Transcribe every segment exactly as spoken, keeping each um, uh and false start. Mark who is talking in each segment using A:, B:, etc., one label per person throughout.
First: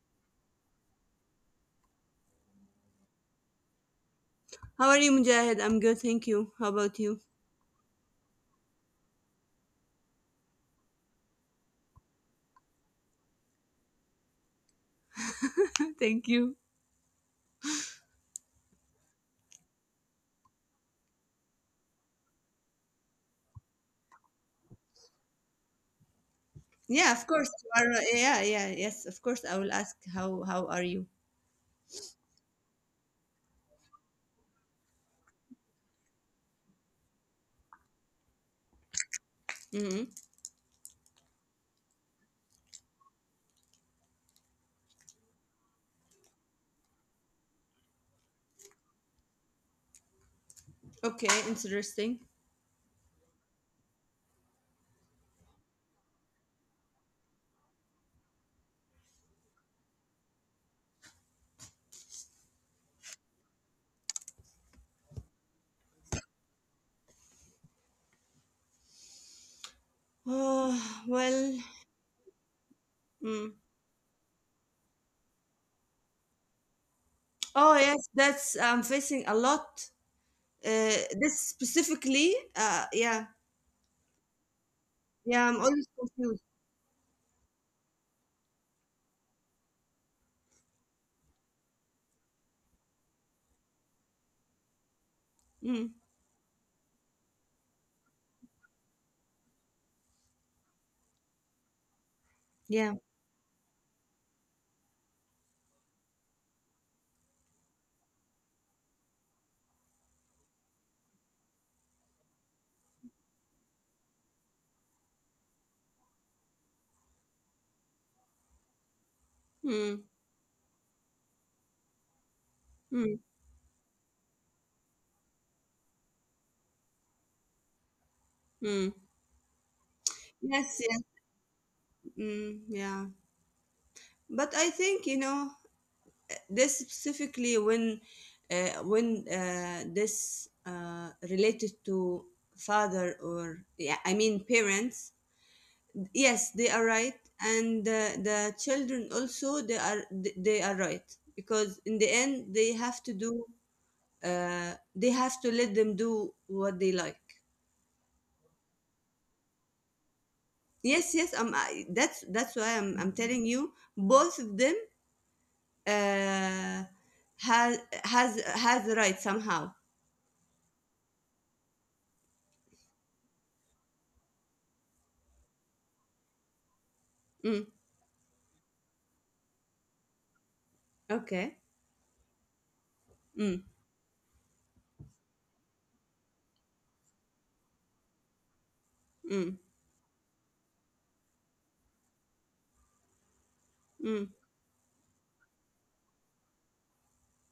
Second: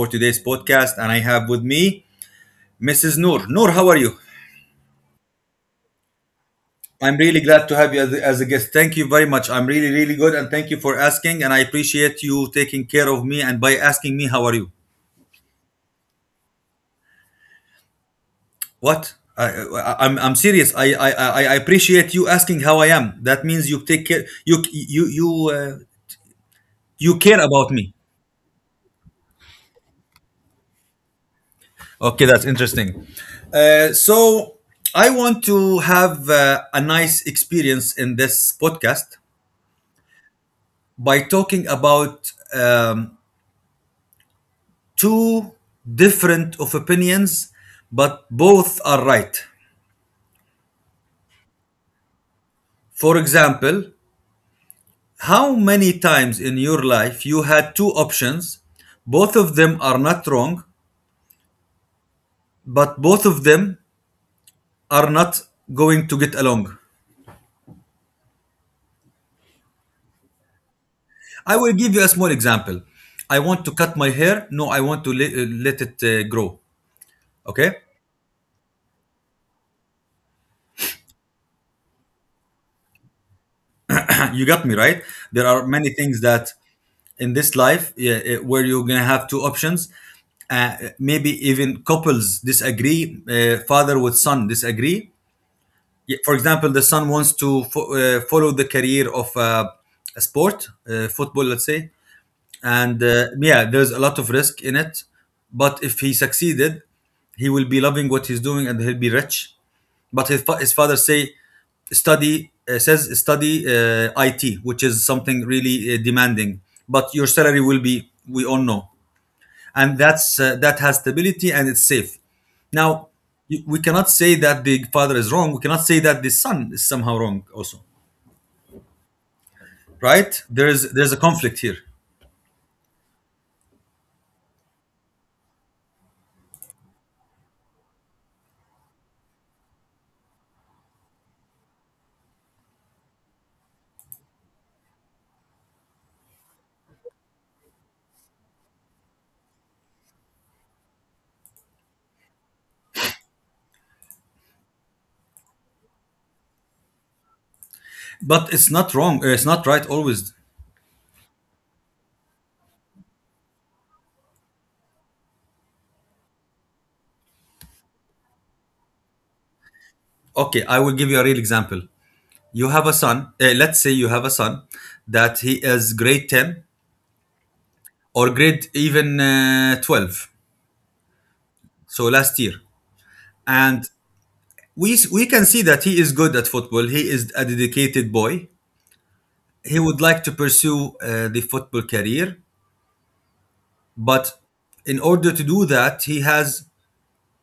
A: for today's podcast. And I have with me Missus Noor. Noor, how are you?
B: How are you, Mujahid? I'm good, thank you. How about
A: I'm
B: you?
A: really glad to have you as a, as a guest. Thank you very much. I'm really, really good, and thank you for asking. And I appreciate you taking care of me and by asking me how are you.
B: Thank you.
A: What? I, I, I'm I'm serious. I, I I I appreciate you asking how I am. That means you take care. You you you uh,
B: Yeah, of
A: you
B: course.
A: care
B: You
A: about
B: are, uh,
A: me.
B: yeah, yeah, yes, of course. I will ask how how are you?
A: Okay, that's interesting. Uh, so I want to have uh, a nice experience in this podcast
B: Hmm.
A: by talking about um, two different of opinions, but both are right.
B: Okay, interesting.
A: For example, how many times in your life you had two options, both of them are not wrong, but both of them are not going to get along.
B: Oh, well,
A: I will give you a small example. I
B: mm.
A: want to cut my hair. No, I want to let, let it uh, grow.
B: Oh
A: Okay,
B: yes, that's I'm facing a lot. Uh, this specifically, uh, yeah,
A: you got me right.
B: yeah, I'm
A: There are
B: always
A: many things
B: confused.
A: that in this life, yeah, eh, where you're gonna have two options. Uh, maybe even couples disagree. Uh, father with son disagree.
B: Mm.
A: Yeah. For example, the son wants to fo- uh, follow the career of uh, a sport, uh, football, let's say,
B: Yeah.
A: and uh, yeah, there's a lot of risk in it, but if he succeeded, he will be loving what he's doing and he'll be rich. But his, fa- his father say study uh, says study, uh, it, which is something really uh, demanding, but your salary will be, we all know,
B: Mm.
A: and that's uh, that has stability and it's safe now.
B: Mm.
A: Y- we cannot say that the father is wrong. We cannot say that the son is somehow wrong also,
B: Mm.
A: right?
B: Yes.
A: there's
B: Yes.
A: there's a conflict here,
B: Mm. Yeah. But I think you know. This specifically when uh, when uh, this uh, related to father or yeah, I mean parents, yes they are right and uh, the children also they are, they are right because in the end they have to do, uh, they have to let them do what they like.
A: but it's not wrong, uh, it's not right always.
B: Yes, yes. Um, I, that's that's why i'm i'm telling you both of them uh, has has has the right somehow.
A: Okay, I will give you a real example. You have a son. eh, let's say you have a son that he is grade ten
B: Mm,
A: or grade even uh, twelve.
B: okay.
A: So last year, and we we can see that he is good at football. He is a dedicated boy.
B: Mm,
A: He would like to pursue uh, the football career,
B: mm,
A: but in order to do that, he has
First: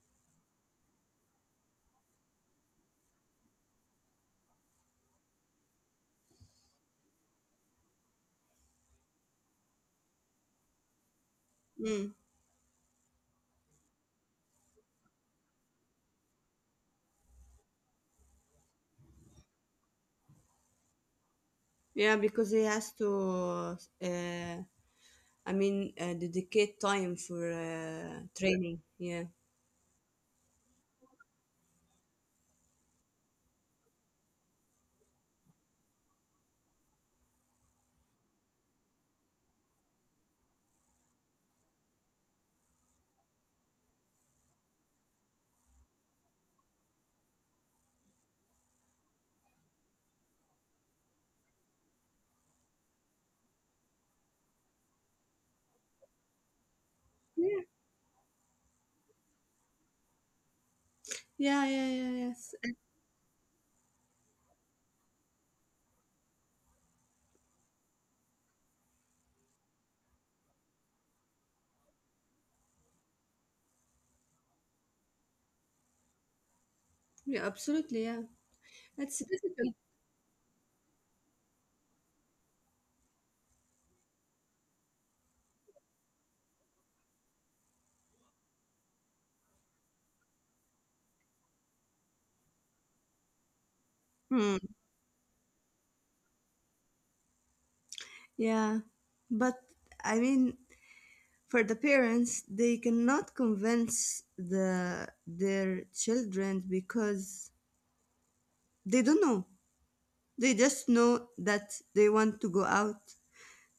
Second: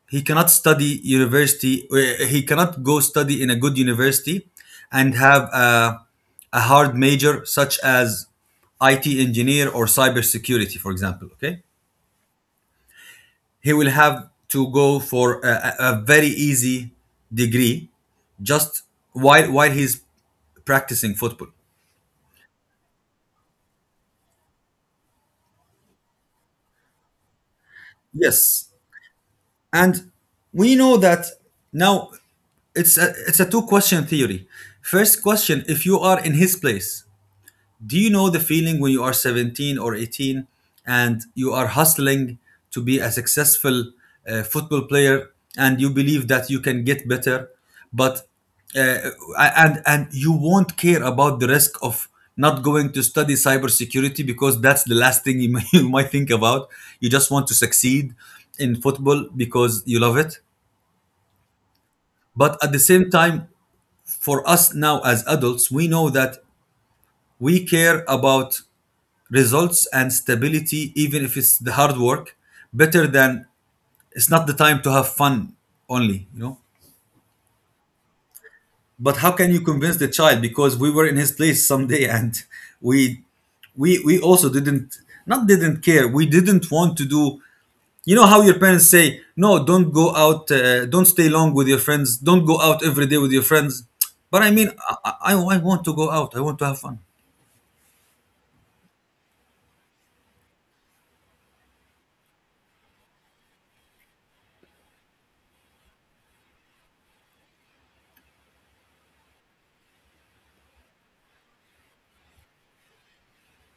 A: he cannot study university, uh, he cannot go study in a good university and have a, a hard major such as I T engineer or cybersecurity, for example. Okay,
B: mm.
A: he will have to go for a, a a very easy degree, just while while he's practicing football.
B: Yeah, because he has to, uh, I mean, uh, dedicate time for uh,
A: Yes,
B: training. Yeah.
A: and we know that now. It's a it's a two question theory. First question: if you are in his place, do you know the feeling when you are seventeen or eighteen and you are hustling to be a successful uh, football player and you believe that you can get better, but uh, and and you won't care about the risk of not going to study cybersecurity because that's the last thing you, may, you might think about. You just want to
B: Yeah,
A: succeed in football because you love it.
B: yeah, yeah, yeah, yes.
A: But at the same time, for us now as adults, we know that we care about results and stability, even if it's the hard work, better than it's not the time to have fun only you know
B: Yeah, absolutely, yeah. It's
A: But how can you
B: difficult.
A: convince the child, because we were in his place someday and we we we also didn't not didn't care. We didn't want to do, you know how your parents say, no, don't go out, uh, don't stay long with your friends, don't go out every day with your friends. But I
B: Hmm.
A: mean, I, I i want to go out, I want to have fun.
B: Yeah. But I mean, for the parents, they cannot convince the their children because they don't know. They just know that they want to go out,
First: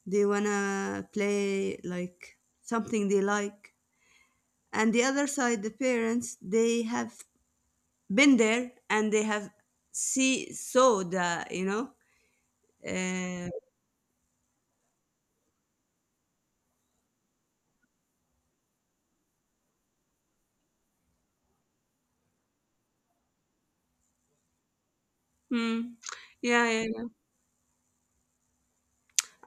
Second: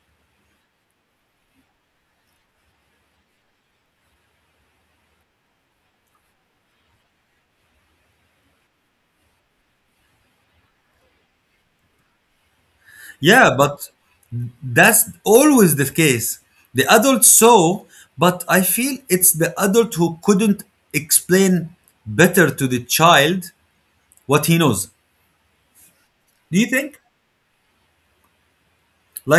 B: they wanna play like something they like, and the other side the parents they have been there and they have, see saw the you know uh,
A: Yeah, but that's always the case. The adult saw, but I feel it's the adult who couldn't explain better to the child what he knows.
B: mm,
A: Do
B: yeah,
A: you
B: yeah,
A: think?
B: yeah.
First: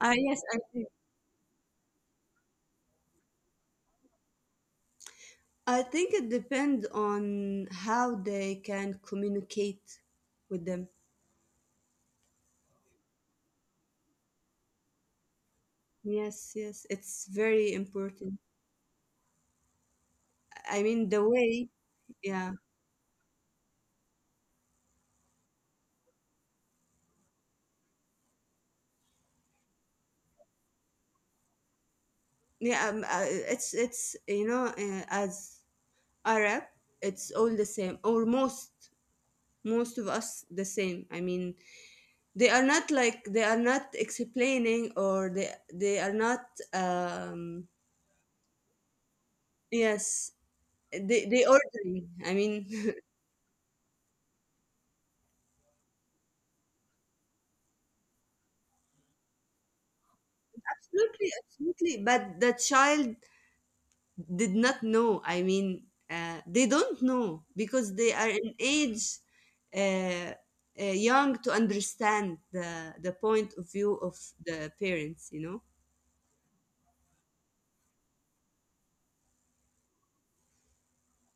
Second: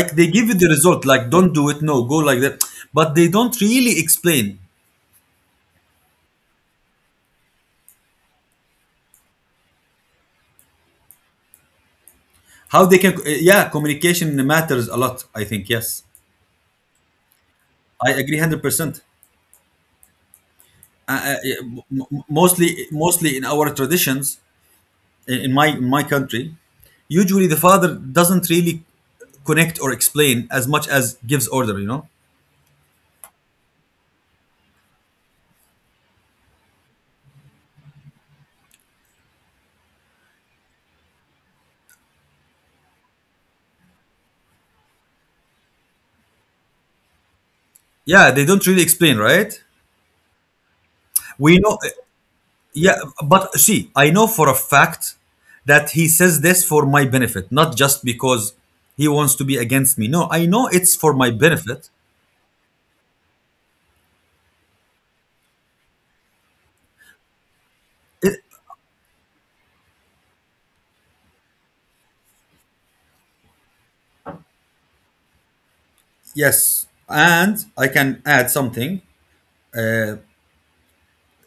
B: Uh,
A: they
B: yes,
A: give you
B: I
A: the
B: think.
A: result, like don't do it, no, go like that. But they don't really explain
B: I think it depends on how they can communicate with them.
A: how they can. uh, Yeah, communication matters a lot, I think, yes.
B: Yes, yes, it's very
A: I agree
B: important.
A: one hundred percent.
B: I
A: Uh,
B: mean, the
A: uh, yeah,
B: way,
A: m- m-
B: yeah,
A: mostly, mostly in our traditions, in my in my country, usually the father doesn't really connect or explain as much as gives order you know
B: yeah. Um, uh, it's it's you know, uh, as Arab, it's all the same, or most, most of us the same. I mean, they are not like they are not explaining, or they they are not. Um,
A: Yeah, they don't really explain, right?
B: yes, they they
A: We know.
B: ordering. I mean,
A: Yeah, but see, I know for a fact that he says this for my benefit, not just because he wants to be against me. No, I know it's for my
B: absolutely,
A: benefit.
B: absolutely. But the child did not know. I mean, uh, they don't know because they are
A: it,
B: in age. Uh, uh, young to understand the the point of view of the parents you know.
A: yes, and I can add something.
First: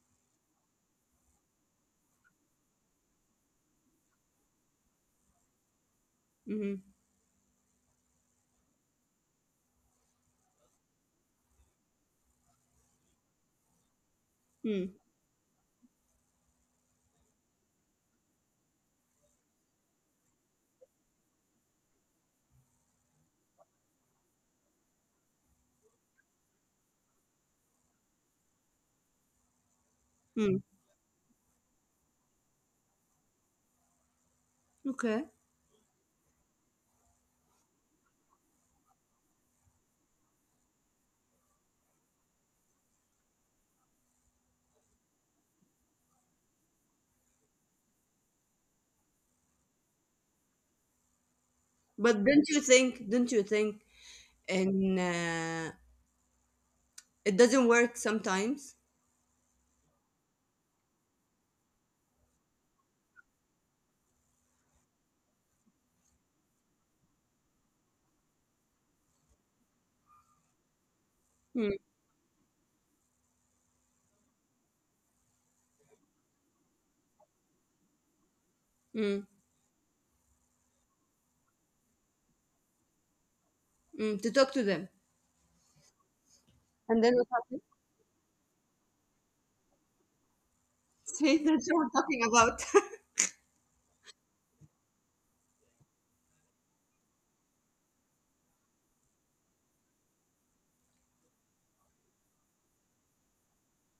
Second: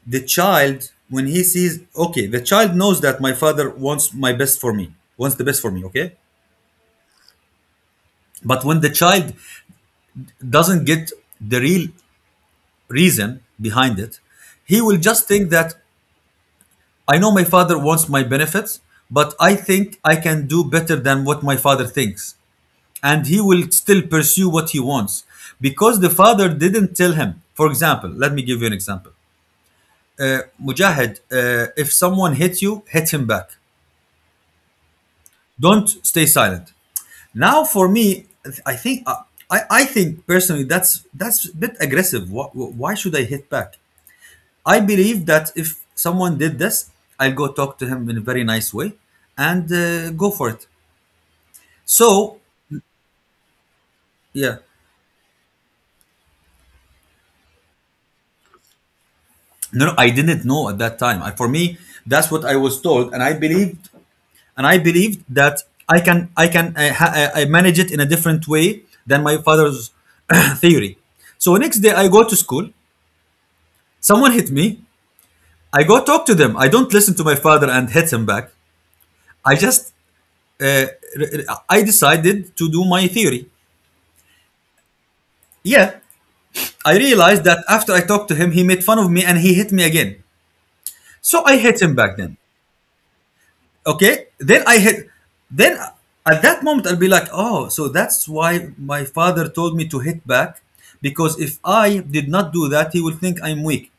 A: The child, when he sees, okay, the child knows that my father wants my best for me wants the best for me, okay?
B: Mm-hmm.
A: But when the child doesn't get the real reason behind it, he
B: Hmm.
A: will just think that I know my father wants my benefits, but I think I can do better than what my father thinks. And he will still pursue what he wants, because the father didn't tell him. For example, let me give you an example. Uh,
B: Hmm.
A: Mujahid, uh, if someone hits you, hit him back.
B: Okay.
A: Don't stay silent. Now, for me, I think uh, I, I think personally that's that's a bit aggressive. Why, why should I hit back? I believe that if someone did this, I'll go talk to him in a very nice way and uh, go for it.
B: But
A: So,
B: don't you think, don't you think.
A: yeah,
B: And uh, it doesn't work sometimes?
A: no, no, I didn't know at that time. I, for me, that's what I was told, and I believed, and I believed that I can, I can, uh, ha- uh, I manage it in a different way than my father's theory. So
B: Mm,
A: next day, I go to school. Someone hit me. I go talk to them. I don't listen to my father and hit him back.
B: mm,
A: I just, uh, r- r- I decided to do my theory.
B: mm, to talk to them.
A: Yeah, I
B: And then what
A: realized
B: happens?
A: that after I talked to him, he made fun of me and he hit me again.
B: See,
A: So I
B: that's
A: hit
B: what
A: him
B: we're
A: back
B: talking
A: then.
B: about.
A: Okay. Then I hit. Then at that moment, I'll be like, oh, so that's why my father told me to hit back, because if I did not do that, he will think I'm weak.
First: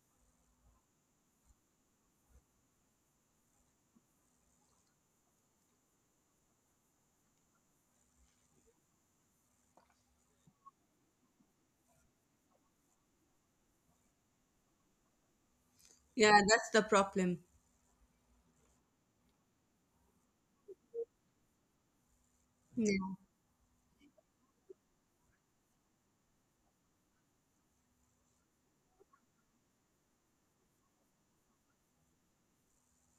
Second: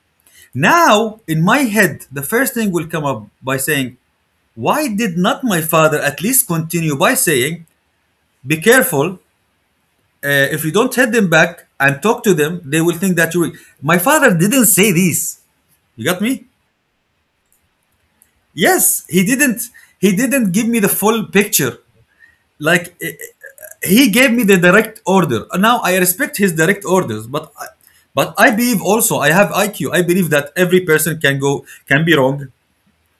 A: Now, in my head, the first thing will come up by saying, why did not my father at least continue by saying, be careful? Uh, if you don't hit them back and talk to them, they will think that you're weak. My father didn't say this. You got
B: Yeah,
A: me?
B: that's the problem.
A: Yes, he didn't. He didn't give me the full picture. Like,
B: Yeah.
A: eh, eh, he gave me the direct order. Now I respect his direct orders, but I, but I believe also I have I Q. I believe that every person can go can be wrong.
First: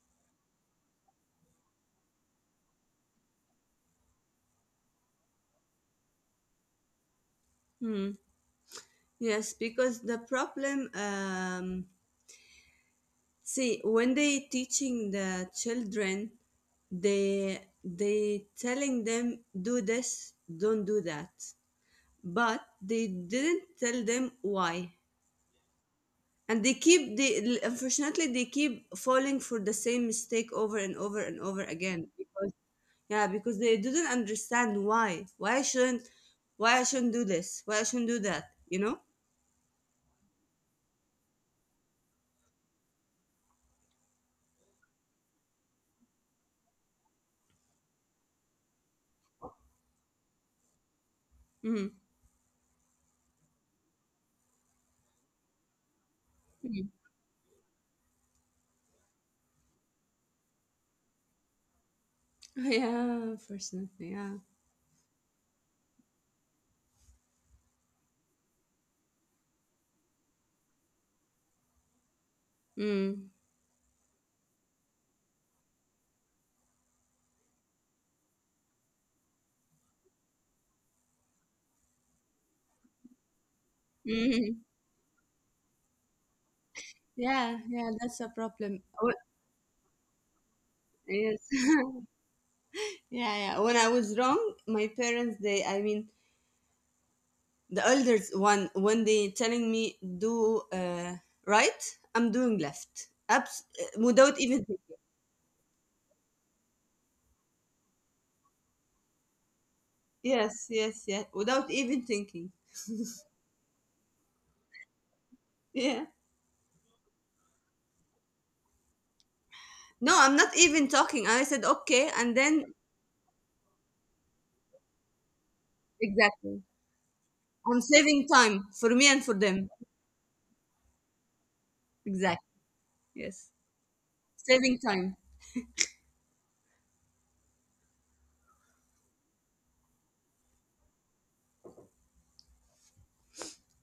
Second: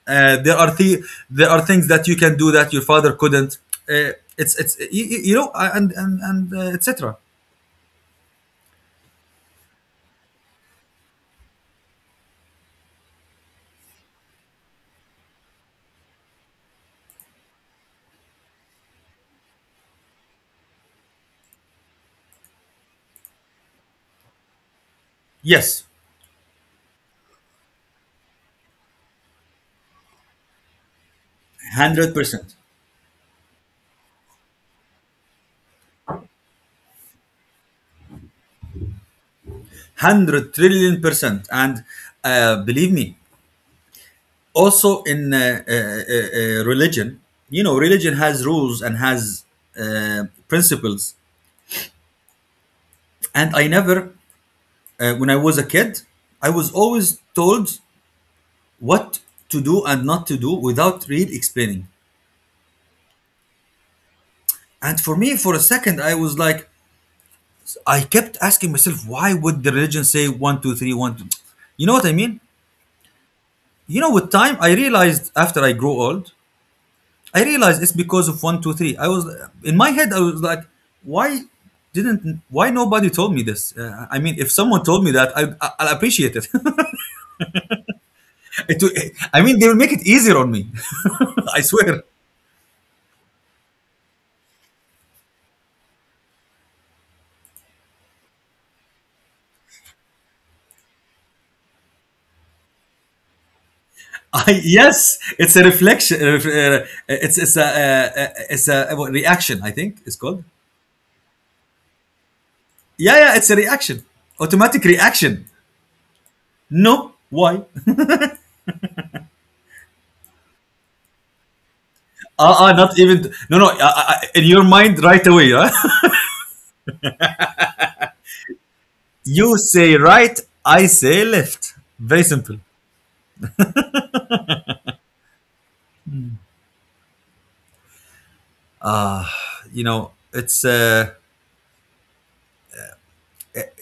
A: Uh, there are the, there are things that you can do that your father couldn't. Uh, it's it's you, you know, uh, and and and uh, et cetera.
B: Mm. Yes, because the problem, um, see, when they teaching the children, they they telling them, do this, don't do that, but they didn't tell them why.
A: Yes,
B: And they keep they, unfortunately they keep falling for the same mistake over and over and over again
A: hundred
B: because
A: percent,
B: yeah because they didn't understand why why I shouldn't, why I shouldn't do this, why I shouldn't do that you know.
A: hundred trillion percent. And uh, believe me, also in uh, uh, uh, uh, religion. You know religion has rules and has uh, principles,
B: Mm.
A: and I never, uh, when I was a kid, I was always told what to do and not to do, without really explaining.
B: Yeah, unfortunately, yeah.
A: And for me, for a second, I was like, I kept asking myself, why would the religion say one two three one two, you know what I mean?
B: Mm.
A: You know, with time I realized after I grew old, I realized it's because of one, two, three. I was in my head. I was like, why didn't? Why nobody told me this? Uh, I mean, if
B: Mm.
A: someone told me that, I, I, I'll appreciate it.
B: Yeah yeah, that's a problem.
A: it.
B: Oh,
A: will- I mean, they will make it easier on me.
B: yes.
A: I swear.
B: Yeah, yeah, when I was wrong my parents they I mean the elders one when they telling me do, uh, right, I'm doing left. Abs- uh, without even
A: I,
B: thinking.
A: yes, it's a reflection. uh, uh, It's it's a uh, uh, it's a uh, what, reaction. I think it's called.
B: Yes, yes, yes, without even thinking.
A: Yeah, yeah, it's a reaction. Automatic reaction.
B: Yeah.
A: No, why?
B: No, I'm not even talking, I said okay and
A: Ah, uh,
B: then
A: not even. No, no. Uh, uh, uh, in your mind, right away. Huh?
B: exactly, I'm saving time for me and for
A: You
B: them.
A: say right, I say left. Very simple.
B: Exactly, yes, saving time.
A: You know, it's uh,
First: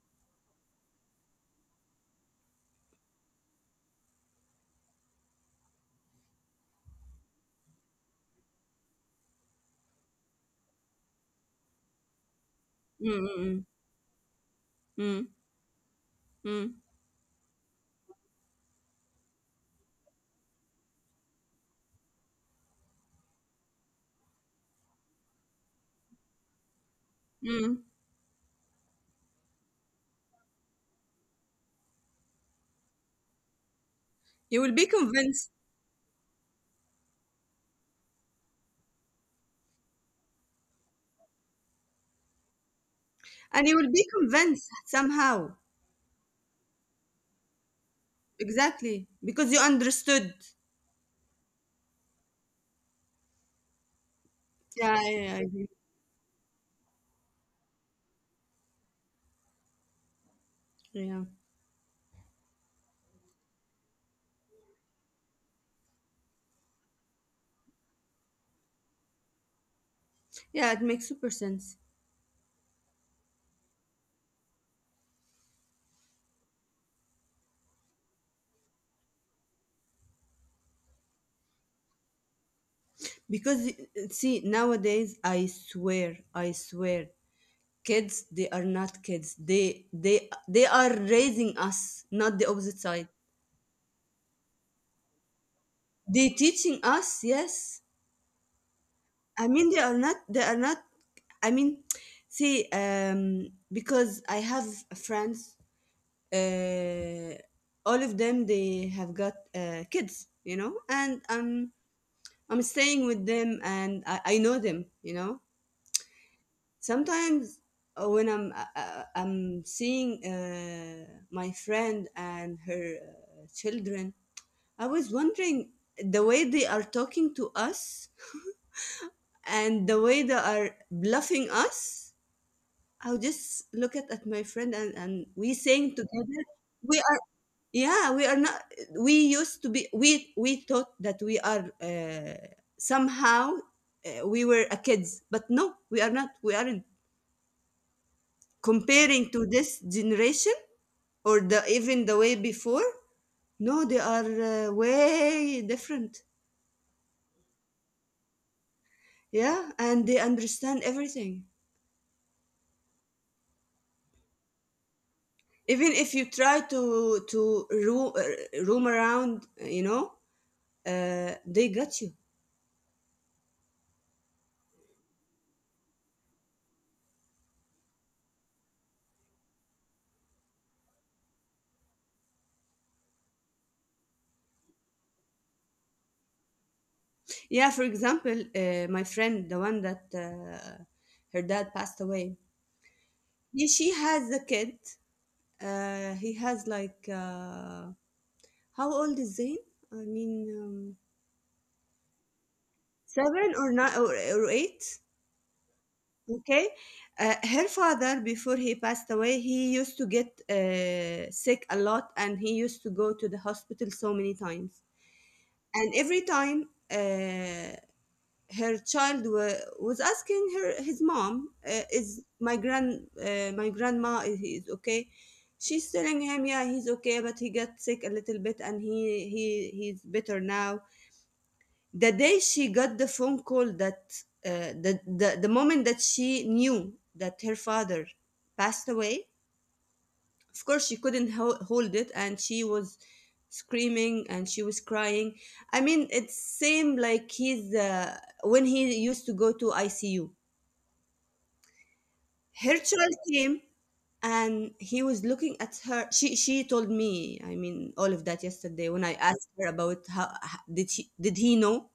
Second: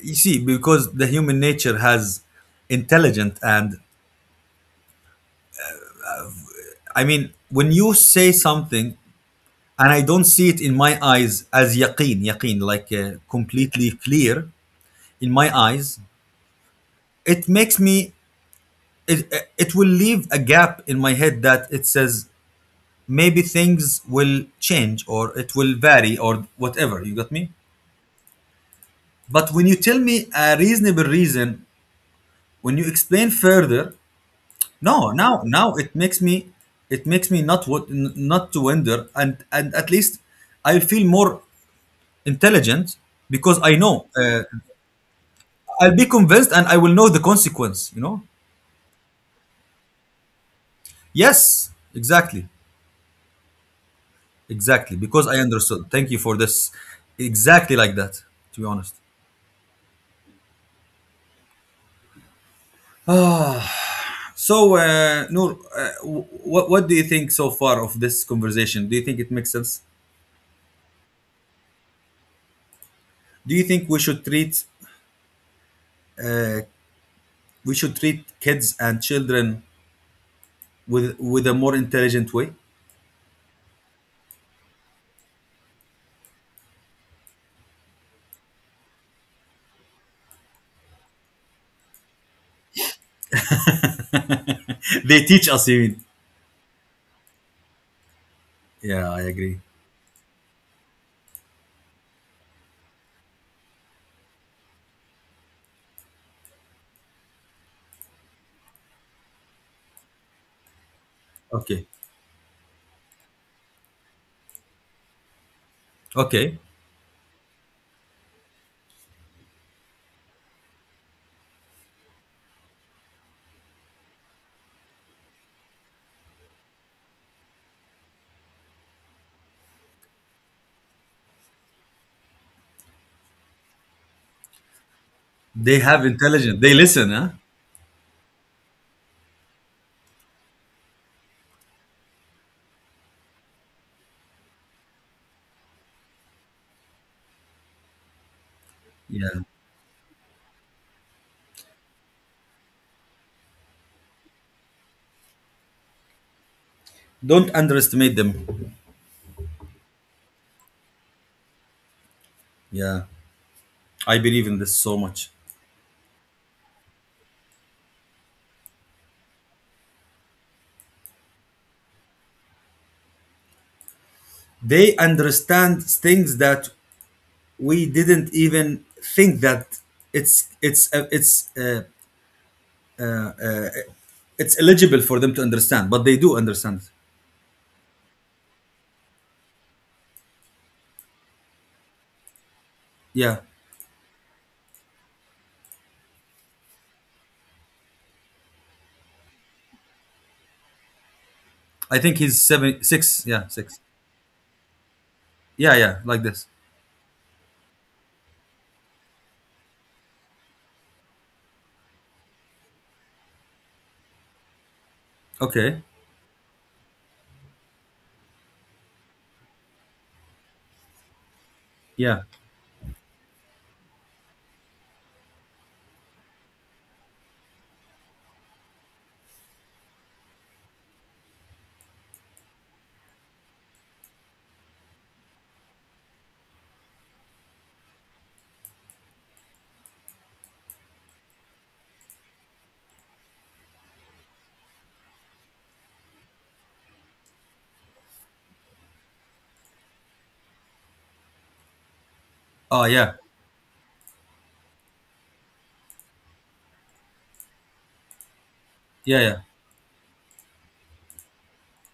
A: you see, because the human nature has intelligent, and I mean, when you say something and I don't see it in my eyes as yaqeen, yaqeen, like uh,
B: Mm-mm-mm.
A: completely clear
B: Mm,
A: in my eyes,
B: mm, mm.
A: it makes me it it will leave a gap in my head that it says maybe things will change or it will vary or whatever. You got me?
B: Mm, mm.
A: But when you tell me a reasonable reason, when you explain further,
B: You will be
A: no, now
B: convinced,
A: now it makes me, it makes me not what, not to wonder, and and at least I feel more intelligent because
B: and you
A: I
B: will be
A: know, uh,
B: convinced somehow.
A: I'll be convinced and I will know the consequence you know
B: Exactly, because you understood.
A: Yes, exactly, exactly,
B: Yeah,
A: because
B: yeah,
A: I
B: I agree.
A: understood. Thank you for this. Exactly like that, to be honest.
B: Yeah.
A: So uh, Noor, uh, what what do you think so far of this conversation? Do you think it makes sense?
B: Yeah, it makes super sense.
A: Do you think we should treat we should treat kids and children with with a more intelligent way.
B: Because uh, see, nowadays I swear, I swear, kids they are not kids. They they they are raising us, not the opposite side.
A: They teach us even.
B: They teaching us, yes.
A: Yeah, I
B: I
A: agree.
B: mean they are not, they are not, I mean, see, um, because I have friends, uh, all of them they have got uh, kids, you know, and I'm
A: Okay.
B: I'm staying with them and I, I know them, you know,
A: Okay.
B: sometimes uh, when I'm uh, uh, I'm seeing uh, my friend and her uh, children, I was wondering the way they are talking to us and the way they are bluffing us. I'll just look at, at my friend, and, and we sang
A: They have
B: together.
A: intelligence. They
B: We are,
A: listen, huh?
B: yeah we are not, we used to be, we we thought that we are uh, somehow uh, we were a kids but no we are not, we aren't. Comparing to
A: Yeah.
B: this generation or the even the way before, no, they are uh, way different.
A: Don't underestimate them.
B: Yeah, and they understand everything.
A: Yeah. I believe in this so much.
B: Even if you try to to roam, uh, roam around, uh, you know, uh, they got you.
A: They understand things that we didn't even think that it's it's uh, it's uh, it's eligible for them to understand, but they do understand.
B: Yeah, for example, uh, my friend, the one that uh, her dad passed away,
A: Yeah.
B: yeah, she has a kid. Uh, he has like uh, how old is Zayn? I mean, um,
A: I think he's seven, six. Yeah,
B: seven or
A: six.
B: nine, or, or eight?
A: Yeah, yeah, like this.
B: Okay. Uh, her father, before he passed away, he used to get uh, sick a lot and he used to go to the hospital so many times.
A: Okay.
B: And every time uh, her child wa- was asking her, his mom, uh, is
A: Yeah.
B: my grand, uh, my grandma is, is okay? She's telling him, yeah, he's okay, but he got sick a little bit and he, he he's better now. The day she got the phone call that uh, the, the the moment that she knew that her father passed away, of course she couldn't ho- hold it, and she was screaming and she was crying. I mean, it seemed like he's uh, when he used to go to I C U. Her
A: Oh,
B: child
A: yeah.
B: came and he was looking at her, she she told me I mean all of that yesterday when I
A: Yeah, yeah.
B: asked her about how h- did she did he know.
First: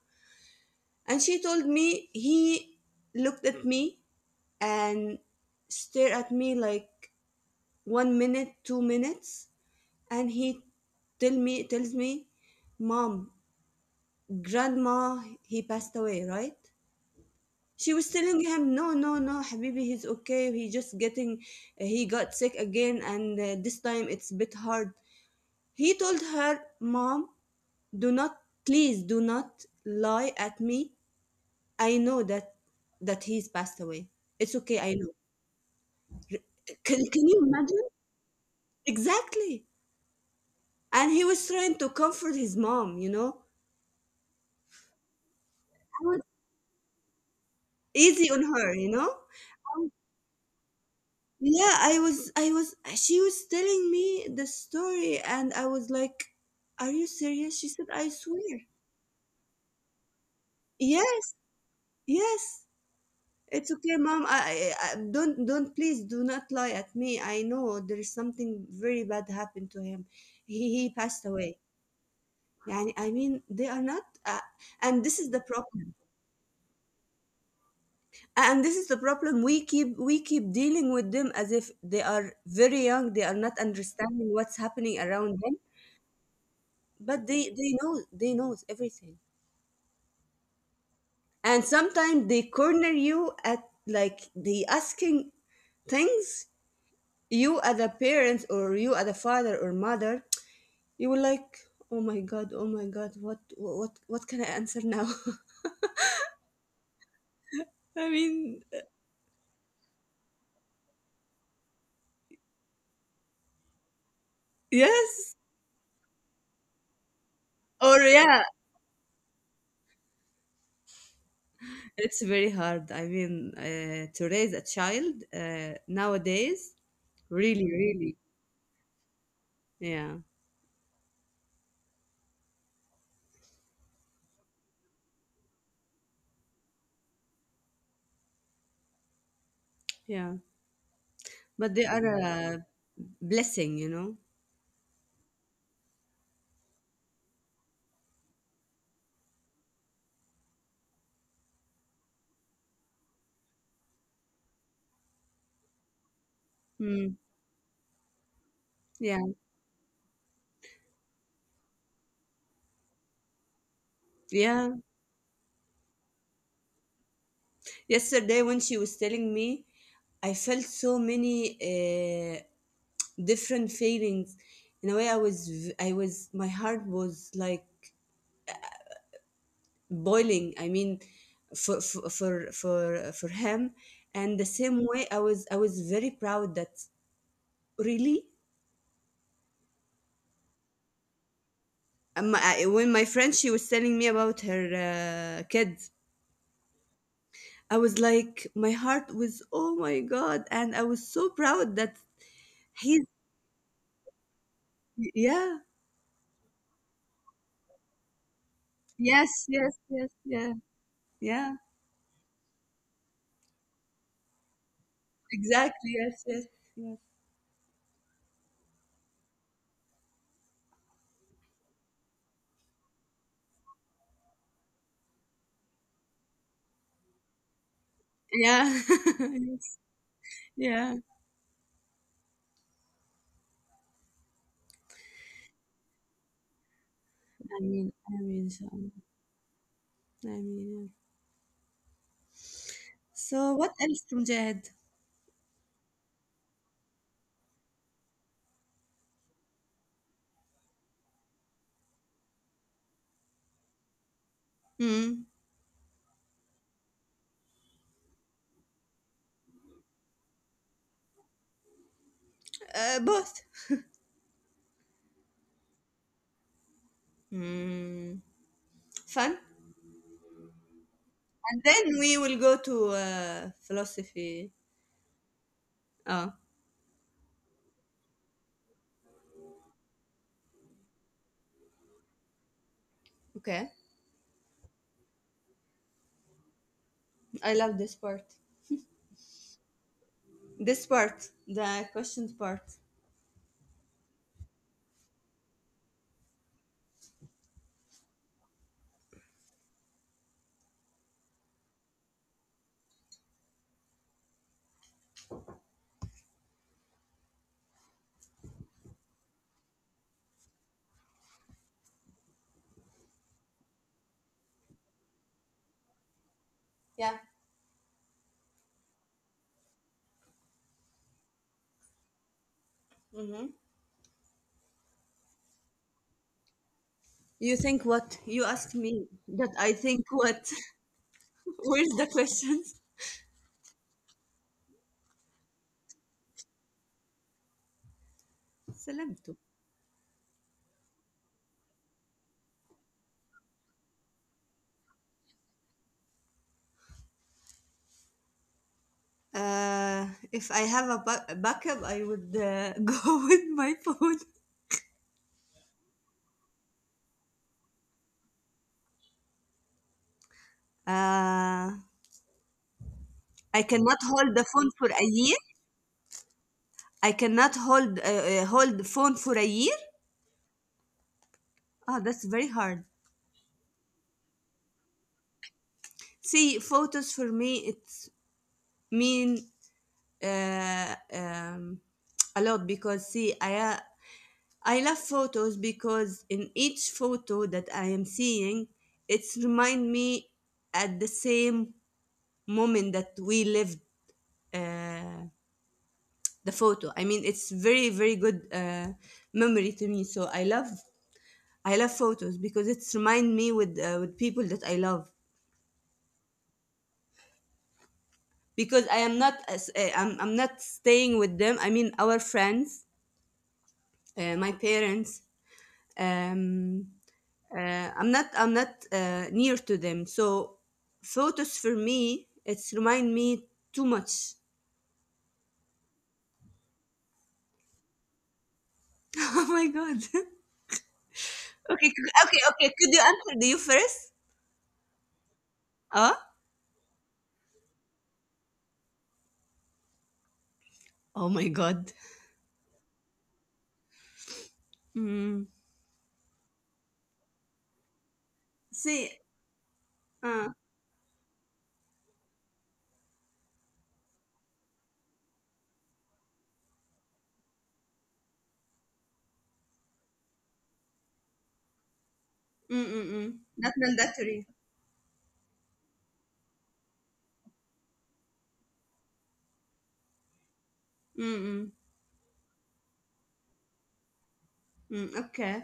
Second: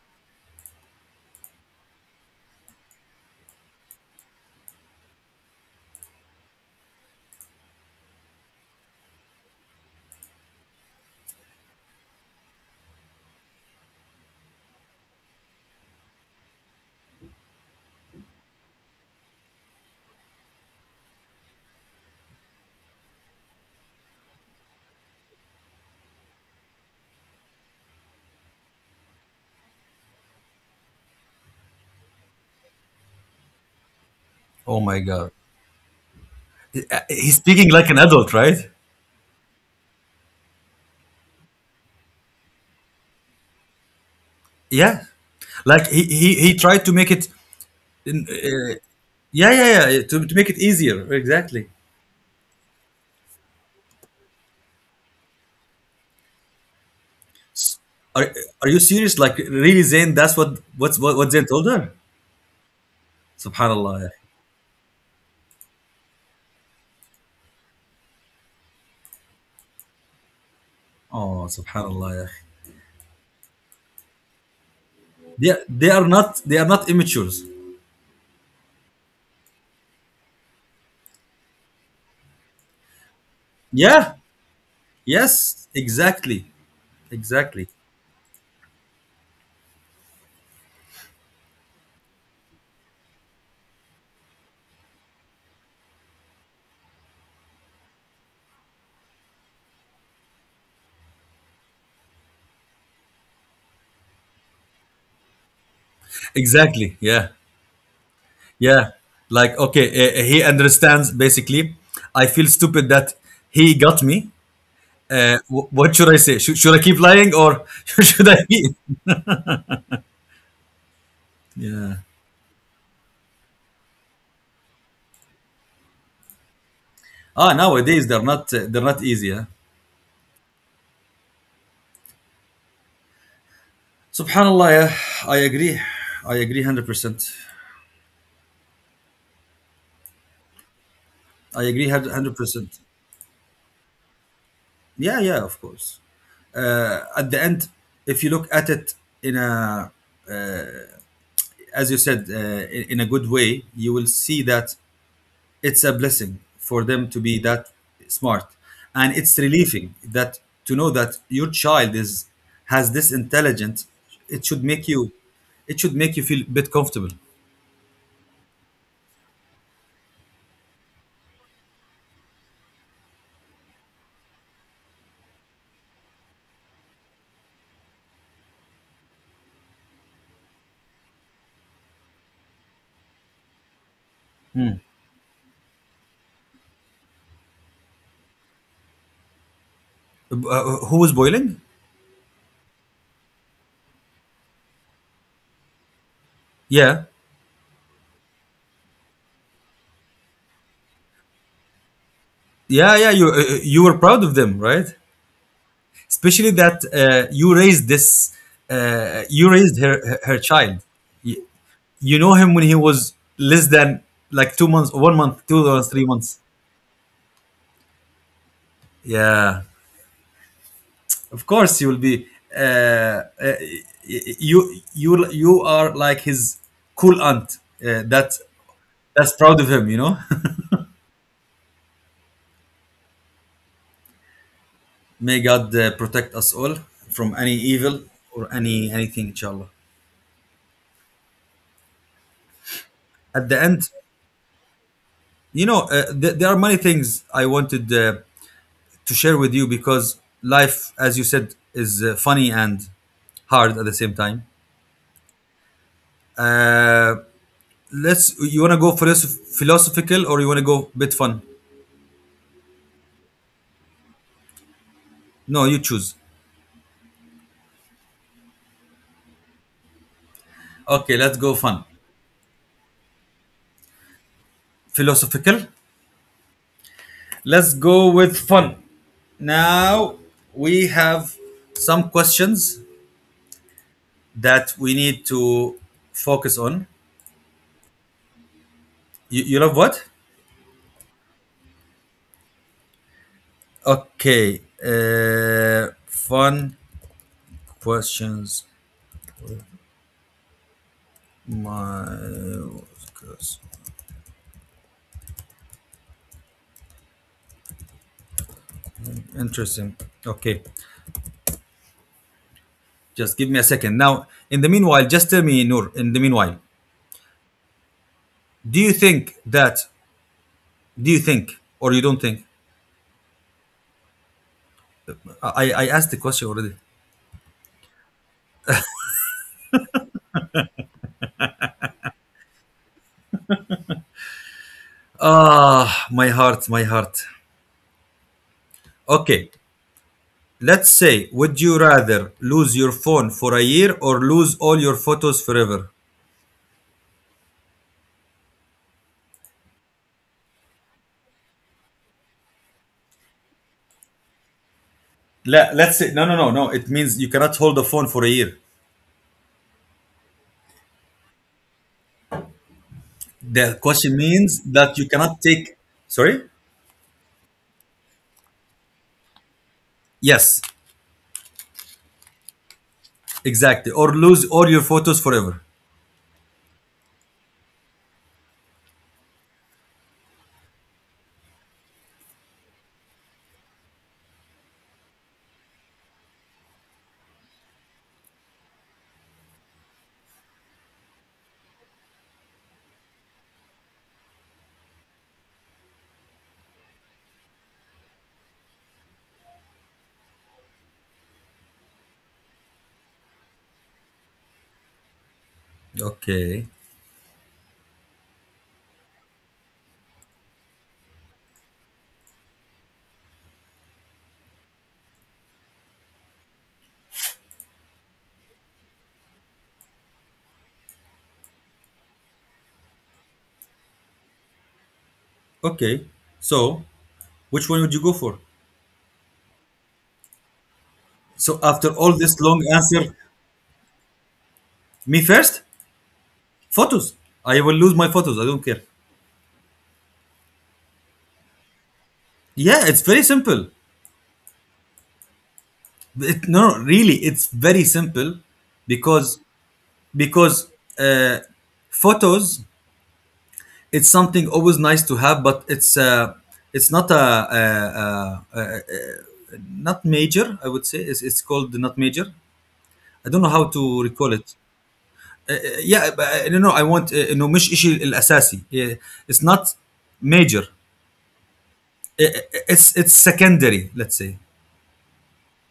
B: And she told me he looked at me and stared at me like one minute, two minutes, and he tell me tells me, Mom, grandma, he passed away, right? She was telling him, No, no, no, Habibi, he's okay. He just getting, he got sick again and uh, this time it's a bit hard. He told her, Mom, do not, please do not lie at me, I know that, that he's passed away. It's
A: Oh
B: okay, I
A: my
B: know.
A: God. Uh,
B: Can can
A: He's
B: you
A: speaking
B: imagine?
A: like an adult, right?
B: Exactly. And he was trying to comfort his mom, you know?
A: Yeah. Like he
B: I was
A: he, he tried to make it in-
B: easy on
A: uh,
B: her, you know?
A: yeah, yeah, yeah, to, to make it easier. Exactly.
B: Yeah, I was I was she was telling me the story and I was like, "Are you serious?" She said, "I
A: Are
B: swear."
A: are you serious? Like really Zayn, that's what what's what, what
B: Yes,
A: Zayn told her?
B: yes. It's
A: Subhanallah.
B: okay,
A: يا أخي.
B: mom. I, I I- don't don't please do not lie at me. I know there is something very bad happened to him. He he passed
A: Oh,
B: away.
A: subhanallah. يا أخي.
B: يعني I mean they are not uh, and this is the
A: They, they
B: problem,
A: are not they are not immatures.
B: and this is the problem we keep we keep dealing with them as if they are very young, they are not
A: Yeah.
B: understanding what's happening around them,
A: Yes, exactly.
B: but they
A: Exactly.
B: they know, they knows everything, and sometimes they corner you at like the asking things, you as a parent or you as a father or mother, you will like, oh my god, oh my god, what what what can I answer now?
A: Exactly. Yeah.
B: I mean
A: Yeah. Like okay, uh, he understands basically. I feel stupid that he got me. uh,
B: yes
A: what should I say? Should, should I keep lying or
B: or
A: should I?
B: yeah.
A: Be? Yeah.
B: It's very hard. I mean, uh, to raise a child uh, nowadays,
A: Ah,
B: really,
A: nowadays
B: really,
A: they're not uh, they're not easy. Huh?
B: yeah,
A: Subhanallah. Yeah, I agree. I agree hundred percent.
B: yeah.
A: I
B: But they
A: agree
B: are
A: hundred
B: a
A: percent.
B: blessing, you know.
A: Yeah, yeah, of course. Uh, at the end, if you look at it, in a, as you said, uh, in, in a good way, you will see that it's a blessing for them
B: Mm,
A: to be that smart, and
B: yeah,
A: it's relieving that, to know that your child is, has this intelligence, it should
B: yeah.
A: make you, it should make you feel a bit comfortable.
B: Yesterday, when she was telling me, I felt so many uh, different feelings. In a way, I was, v- I was, my heart was like boiling. I mean, for for for for, for him, and the same way, I was, I was very proud that really,
A: uh, who was boiling?
B: my I, when my friend she was telling me about her uh, kids,
A: Yeah,
B: I was like, my heart was, oh my god, and I was so proud that
A: yeah,
B: he's,
A: yeah, you uh, you were proud of them, right?
B: yeah,
A: Especially that, uh, you raised this uh,
B: yes,
A: you
B: yes,
A: raised her
B: yes,
A: her, her
B: yeah,
A: child. you,
B: yeah,
A: you know him when he was less than like two months, one month, two months,
B: exactly,
A: three
B: yes,
A: months
B: yes, yes,
A: Yeah, of course you will be, uh, uh, you you you are like his cool aunt, uh, that
B: yeah,
A: that's proud of
B: yes,
A: him you know
B: yeah.
A: May God uh, protect us all from any
B: I mean,
A: evil,
B: I
A: or
B: mean, so,
A: any
B: I
A: anything, inshallah.
B: mean, yeah.
A: At
B: So
A: the
B: what
A: end,
B: else from Jihad?
A: you know uh, th- there are many things I wanted uh, to share with you, because life, as you said, is uh, funny and hard at the same time.
B: Mm.
A: Uh, let's You want to go philosoph- philosophical, or you want to go bit fun?
B: Uh, both.
A: No, you choose.
B: Mm. Fun.
A: Okay, let's go
B: And
A: fun.
B: then we will go to uh, philosophy.
A: Philosophical.
B: Oh,
A: Let's go with fun. Now we have some questions
B: okay.
A: that we need to focus on.
B: I love this part.
A: You, you love what?
B: This part, the questions part.
A: Okay. Uh, fun questions. My interesting. Okay. Just give me a second. Now, in the meanwhile, just tell me, Noor. In the meanwhile,
B: Yeah.
A: do you think that? Do you think, or you don't think?
B: Mm-hmm.
A: I I I asked the question already.
B: You think what? You ask me that I think what? Where's the questions?
A: Ah, my heart, my heart.
B: Salamtu.
A: Okay, let's say, would you rather lose your phone for a year or lose all your photos forever?
B: Uh, if I have a, ba- a backup, I would uh, go with my phone.
A: Let, let's say, no, no, no, no. It means you cannot hold the phone for a year.
B: Uh, I
A: The
B: cannot
A: question
B: hold the
A: means
B: phone for a
A: that you
B: year.
A: cannot take, sorry?
B: I cannot hold uh, uh, hold the phone for a year.
A: Yes,
B: Ah, that's very hard.
A: exactly. Or lose all your photos forever.
B: See, photos for me, it's mean uh, um, a lot because see I uh, I love photos because in each photo that I am seeing it's remind me at the same moment that we lived, uh, the photo I mean it's very very good uh, memory to me so I love, I love photos because it's remind me with uh, with people that I love
A: Okay,
B: because I am not as uh, I'm, I'm not staying with them I mean our friends, uh, my parents, um, Uh, I'm not I'm not uh, near to them. So photos for me, it's remind me too much.
A: okay. So, which one would you go for?
B: Oh my god.
A: So,
B: Okay,
A: after
B: c-
A: all
B: okay,
A: this
B: okay.
A: long
B: Could you
A: answer,
B: answer do you first?
A: me first?
B: Uh?
A: Photos. I will lose my photos. I don't care.
B: Oh my god.
A: Yeah, it's very simple.
B: Mm.
A: It, no, no, really, it's very simple,
B: See.
A: because
B: Uh.
A: because uh, photos, it's something always nice to have, but it's uh, it's not a, a, a, a, a not major. I would say it's, it's called not major.
B: Mm mm
A: I
B: mm.
A: don't know how
B: Not
A: to recall
B: mandatory.
A: it. Uh, uh, yeah, but, uh, no, no, I want, uh, إنه مش إشي الأساسي. Uh, It's not major.
B: Mm
A: Uh, uh, It's it's secondary. Let's say.
B: mm. Mm okay.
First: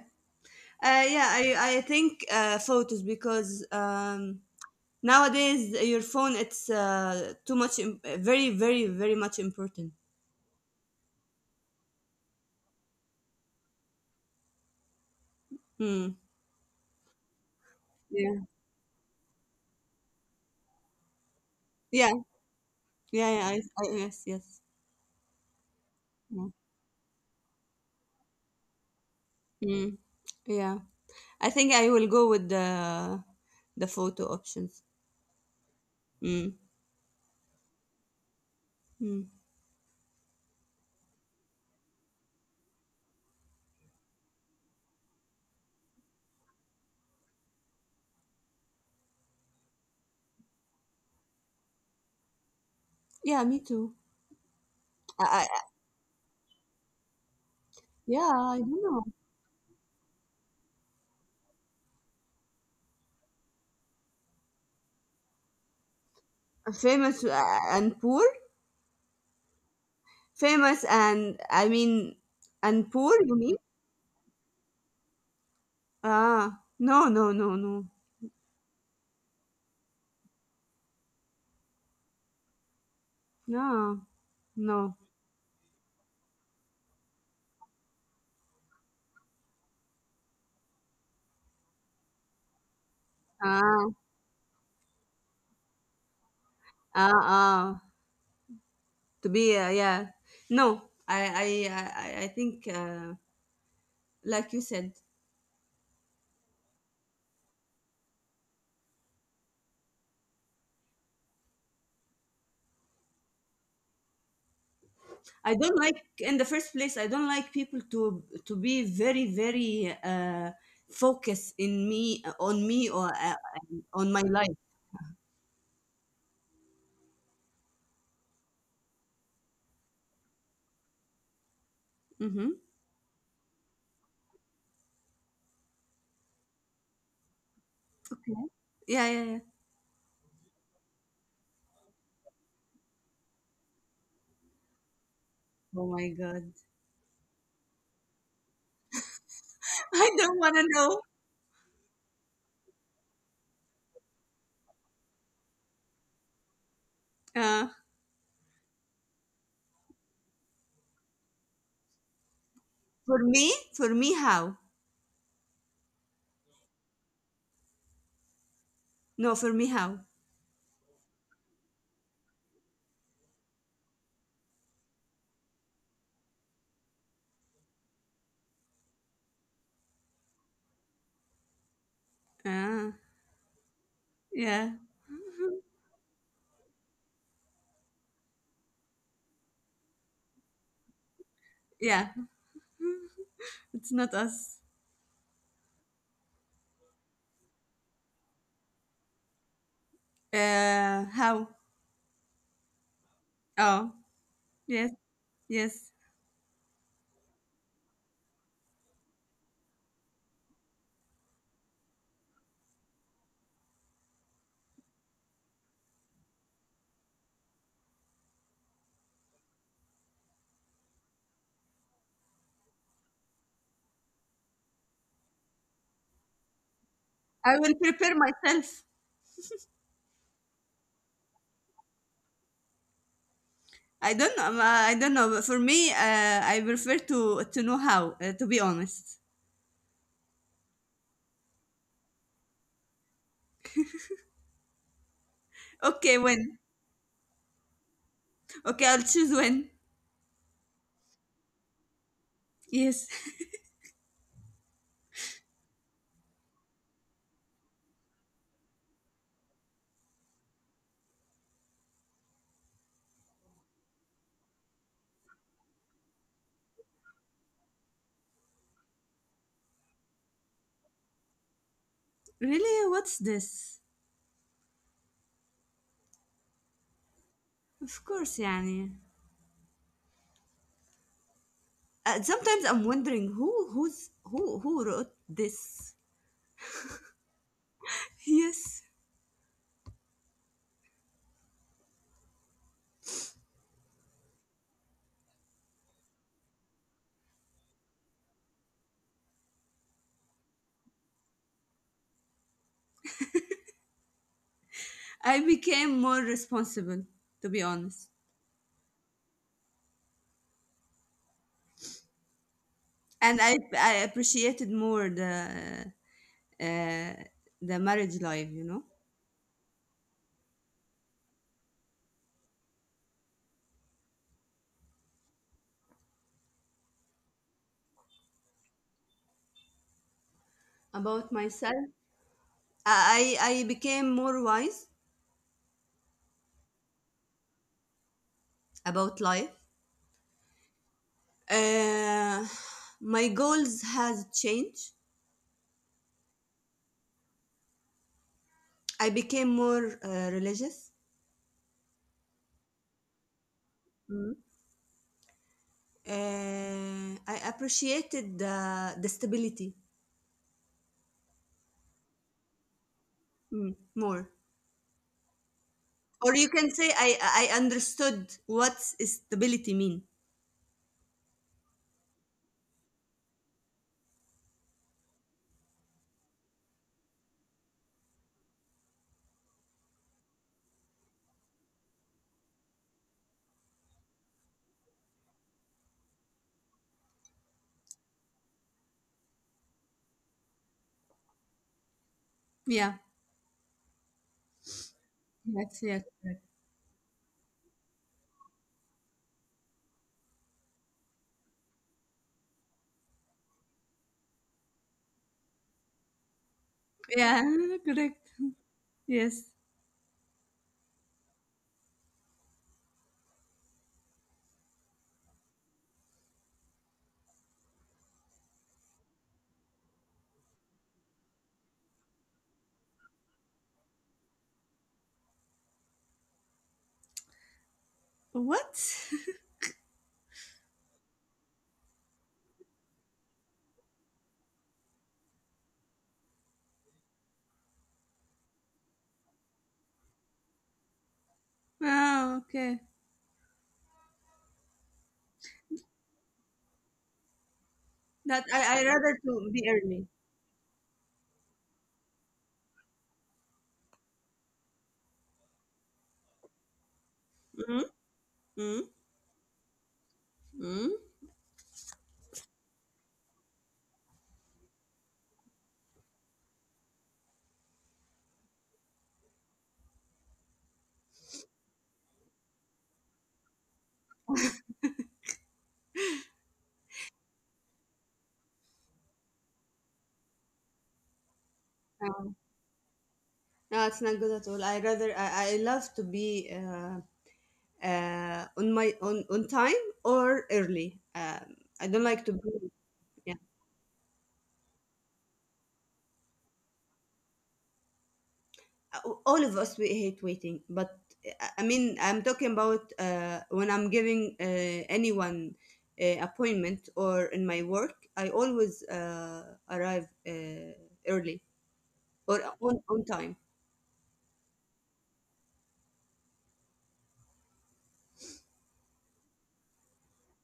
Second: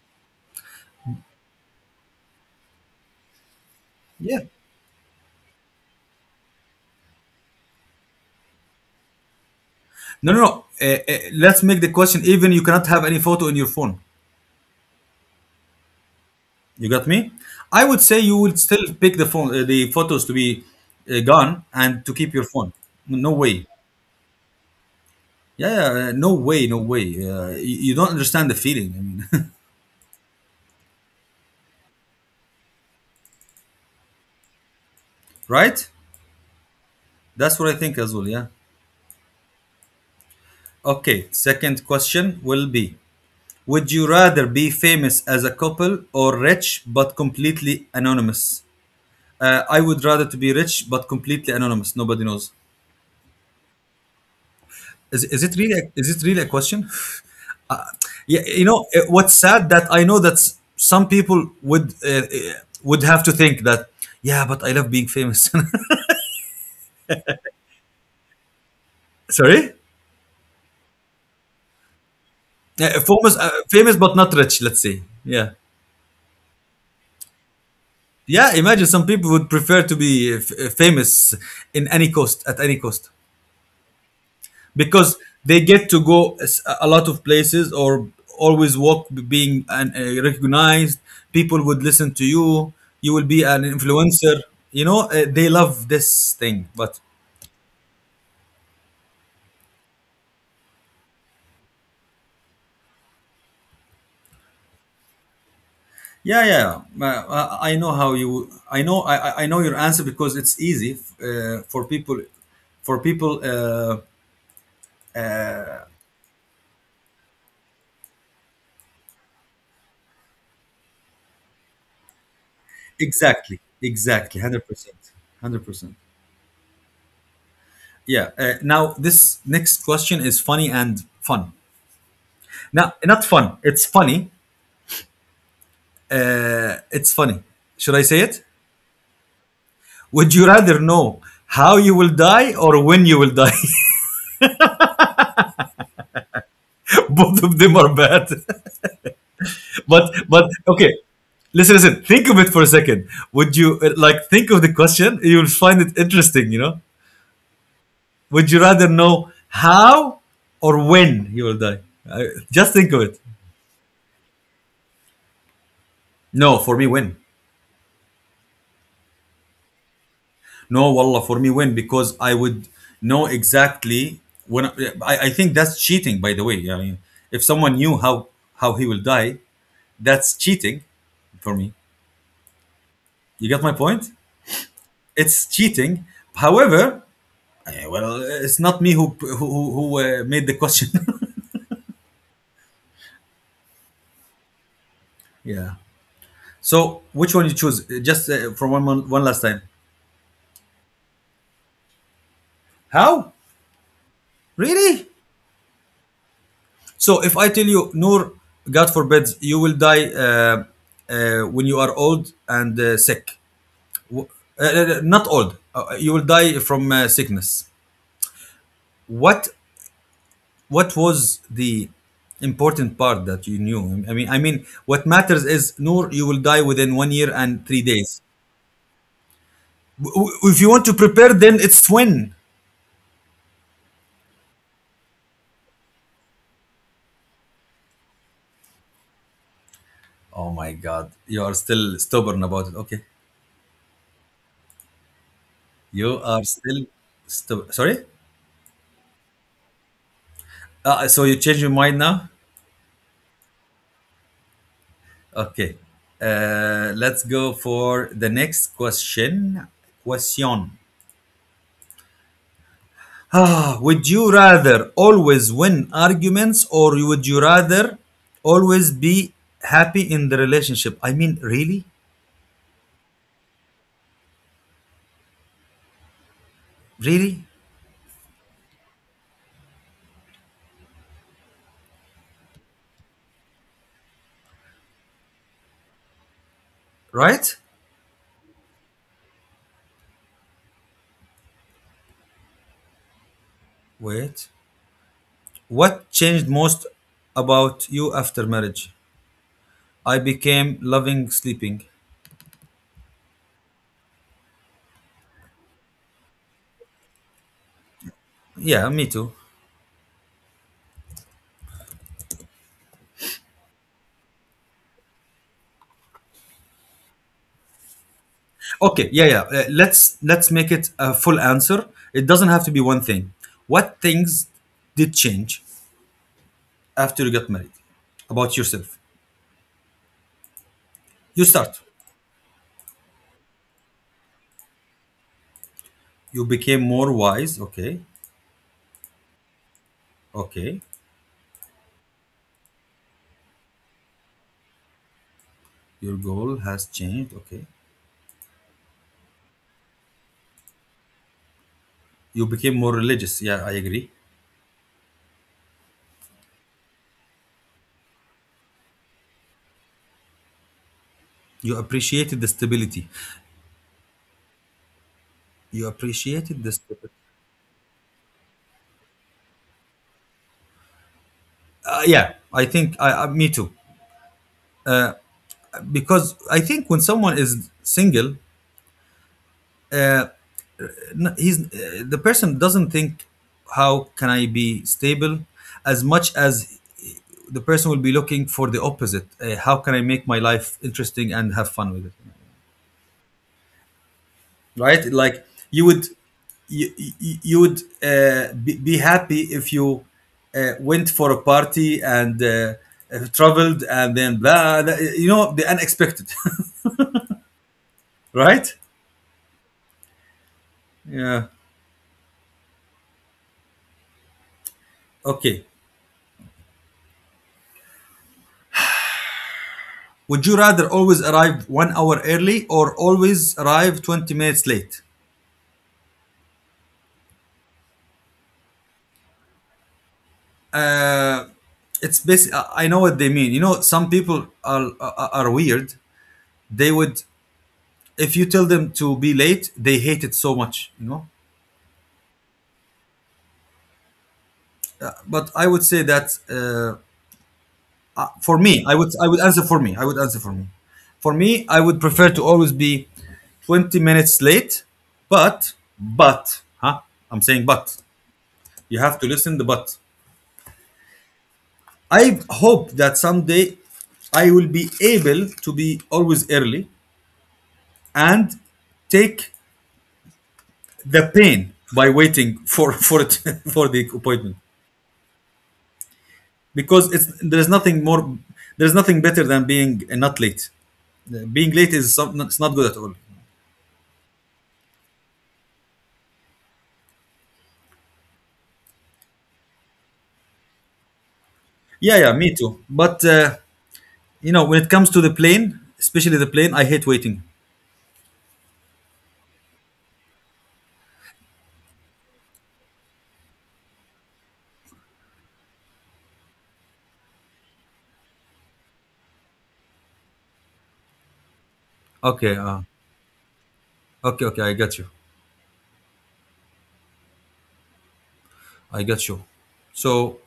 B: Uh, yeah, I I think uh, photos because um,
A: Yeah.
B: nowadays your phone it's uh, too much, im- very very very much important.
A: No, no, no. Uh, uh, let's make the question, even you cannot have any photo in your phone.
B: Hmm.
A: You got me? I would say
B: Yeah.
A: you would still pick the phone, uh, the photos to be uh, gone, and
B: Yeah.
A: to keep your phone.
B: Yeah,
A: No
B: yeah, I,
A: way.
B: I, yes, yes.
A: Yeah, yeah, uh, no
B: Yeah.
A: way, no way. Uh, you, you don't understand the feeling. I mean,
B: Mm, yeah. I think I will go with the the photo options.
A: right?
B: Mm,
A: That's what I think as well. Yeah.
B: mm.
A: Okay. Second question will be: would you rather be famous as a couple or rich but completely anonymous? Uh, I would rather to be rich but completely anonymous. Nobody knows.
B: Yeah, me too.
A: Is,
B: I, I,
A: is it
B: I-
A: really? a- Is it really a question?
B: yeah,
A: Yeah,
B: I
A: you
B: don't
A: know eh,
B: know.
A: what's sad that I know that s- some people would, uh, uh, would have to think that, yeah, but I love being famous.
B: Famous uh, and poor?
A: Sorry,
B: Famous and, I mean, and
A: yeah,
B: poor, you
A: famous,
B: mean?
A: uh, famous but not rich. Let's say, yeah,
B: Ah, no, no, no, no.
A: yeah. Imagine some people would prefer to be, uh, f- uh, famous in any cost, at any cost,
B: No, no.
A: because they get to go, eh, s- a lot of places, or always walk b- being an, uh, recognized. People would listen to you. You will be an
B: Ah,
A: influencer. You know, uh, they love this thing, but.
B: ah, ah. To be, uh, yeah. No, I, I, I, I I think, uh, like you said,
A: Yeah, yeah. Uh, I I know how you. I know. I, I I know your answer, because it's easy, uh, for people. For people, uh,
B: I don't like in the first place, I don't like people to to be very, very uh, focused in me uh, on me or uh, uh,
A: exactly,
B: on my
A: exactly,
B: life.
A: hundred percent, hundred percent. Yeah. Uh, now this next question is funny and fun.
B: Mm-hmm.
A: Now, not fun. It's funny. Uh, it's funny. Should I
B: Okay.
A: say it?
B: Yeah, yeah, yeah.
A: Would you rather know how you will die or when you will die?
B: Oh my God.
A: Both of them are bad.
B: I
A: But
B: don't want
A: but
B: to know.
A: okay, listen, listen. Think of it for a second. Would you uh, like think of the question? You'll find it interesting. You know,
B: Uh,
A: would you rather know how or when you will die? I, just think of
B: for
A: it.
B: me, for me, how?
A: No, for me, when.
B: No, for me, how?
A: No, wallah, for me, when, because I would know exactly when. I, I think that's cheating, by the way. I mean, if someone knew how how he will die, that's cheating for me.
B: Ah.
A: You get my point?
B: Yeah,
A: It's cheating. However, yeah, well, it's not me who, who, who uh, made the question.
B: yeah. It's not us.
A: Yeah. So which one you choose? Uh, Just uh, for one mon- one last time.
B: Uh, how?
A: How?
B: Oh, yes,
A: Really?
B: yes.
A: So if I tell you, Noor, God forbids, you will die, uh, uh, when you are old and uh, sick. W- uh, uh, uh, Not old. Uh, uh, you will die from uh, sickness. What What was the important part that you knew? I mean, I mean, what matters is, Noor, you will die within one year
B: I
A: and
B: will
A: three
B: prepare
A: days.
B: myself.
A: W- If you want to prepare, then it's when.
B: I don't know. ma- I don't know. But for me, uh, I prefer to to know how. Uh, to be honest.
A: Oh my God, you are still stubborn about it. Okay, you
B: Okay,
A: are
B: when?
A: still stubborn. Sorry.
B: Okay, I'll choose when.
A: Uh, so you change your mind now.
B: Yes.
A: Okay. Uh, let's go for the next question. Question. Ah, would you rather always win arguments, or would you rather always be happy in the relationship? I mean, really,
B: Really? What's this?
A: really,
B: Of course, يعني. Uh, sometimes I'm wondering who who's who who wrote this.
A: right?
B: Yes.
A: Wait. What changed most about you after marriage? I became loving sleeping.
B: I became more responsible, to be honest,
A: Yeah, me too.
B: and I I appreciated more the uh, the marriage life. You know
A: Okay, yeah, yeah. Uh, let's let's make it a full answer. It doesn't have to be one thing. What things did change after you got married about yourself?
B: About
A: You
B: myself.
A: start.
B: I I I became more wise
A: You became more wise. Okay,
B: about life?
A: okay.
B: Uh, my goals has changed.
A: Your goal has changed. Okay.
B: I became more uh, religious.
A: You became more religious. Yeah, I agree.
B: Mm. Uh, I appreciated the, the stability
A: You appreciated the stability.
B: Mm. more.
A: You
B: Or you
A: appreciated
B: can
A: the
B: say
A: stability.
B: I, I understood what stability mean.
A: Uh, yeah, I think I, I. Me too. Because I think when someone is single, uh, n- he's uh, the person doesn't think, how can I be stable, as much as the person will be looking for the opposite. Uh, how can I make my life interesting and have fun with it?
B: Yeah.
A: Right? Like you
B: Yes.
A: would,
B: Yes. Correct.
A: you you, you would uh, be, be happy if you uh, went for a party and. Uh, uh, traveled and then, blah, blah, you know the unexpected.
B: Yeah. Correct.
A: Right.
B: Yes.
A: Yeah. Okay. Would you rather always arrive one hour early or always arrive twenty minutes late?
B: What?
A: Uh, it's basically, I know what they mean. You know, some people are, are, are weird. They would, if you tell them to be late, they hate it so much, you know?
B: Oh, okay.
A: But I would say that, uh,
B: That
A: for
B: I,
A: me,
B: I
A: I would,
B: rather
A: I would
B: to
A: answer
B: be
A: for me. I
B: early.
A: would answer for me. For me, I would prefer to always be twenty minutes late, but, but, huh? I'm saying
B: Mm-hmm.
A: but. You have to listen the but.
B: Mm-hmm.
A: I hope that someday I will be able to be always early, and take the pain by waiting for for it, for the appointment, because it's there's nothing more there's nothing better than being uh, not late. Uh, Being late is
B: Oh.
A: some, it's not good at all.
B: No, it's not good at all. I rather I, I love to be uh, uh, on my on on time or early. Um, I don't
A: Yeah,
B: like
A: yeah,
B: to be,
A: me too. But
B: yeah.
A: uh, you know, when it comes to the plane, especially the plane, I hate waiting.
B: All of us we hate waiting, but I I mean I'm talking about uh, when I'm giving uh, anyone uh, appointment or in my work. I always uh, arrive uh, early or
A: Okay, uh,
B: on on time.
A: okay, okay. I got you. I got you. So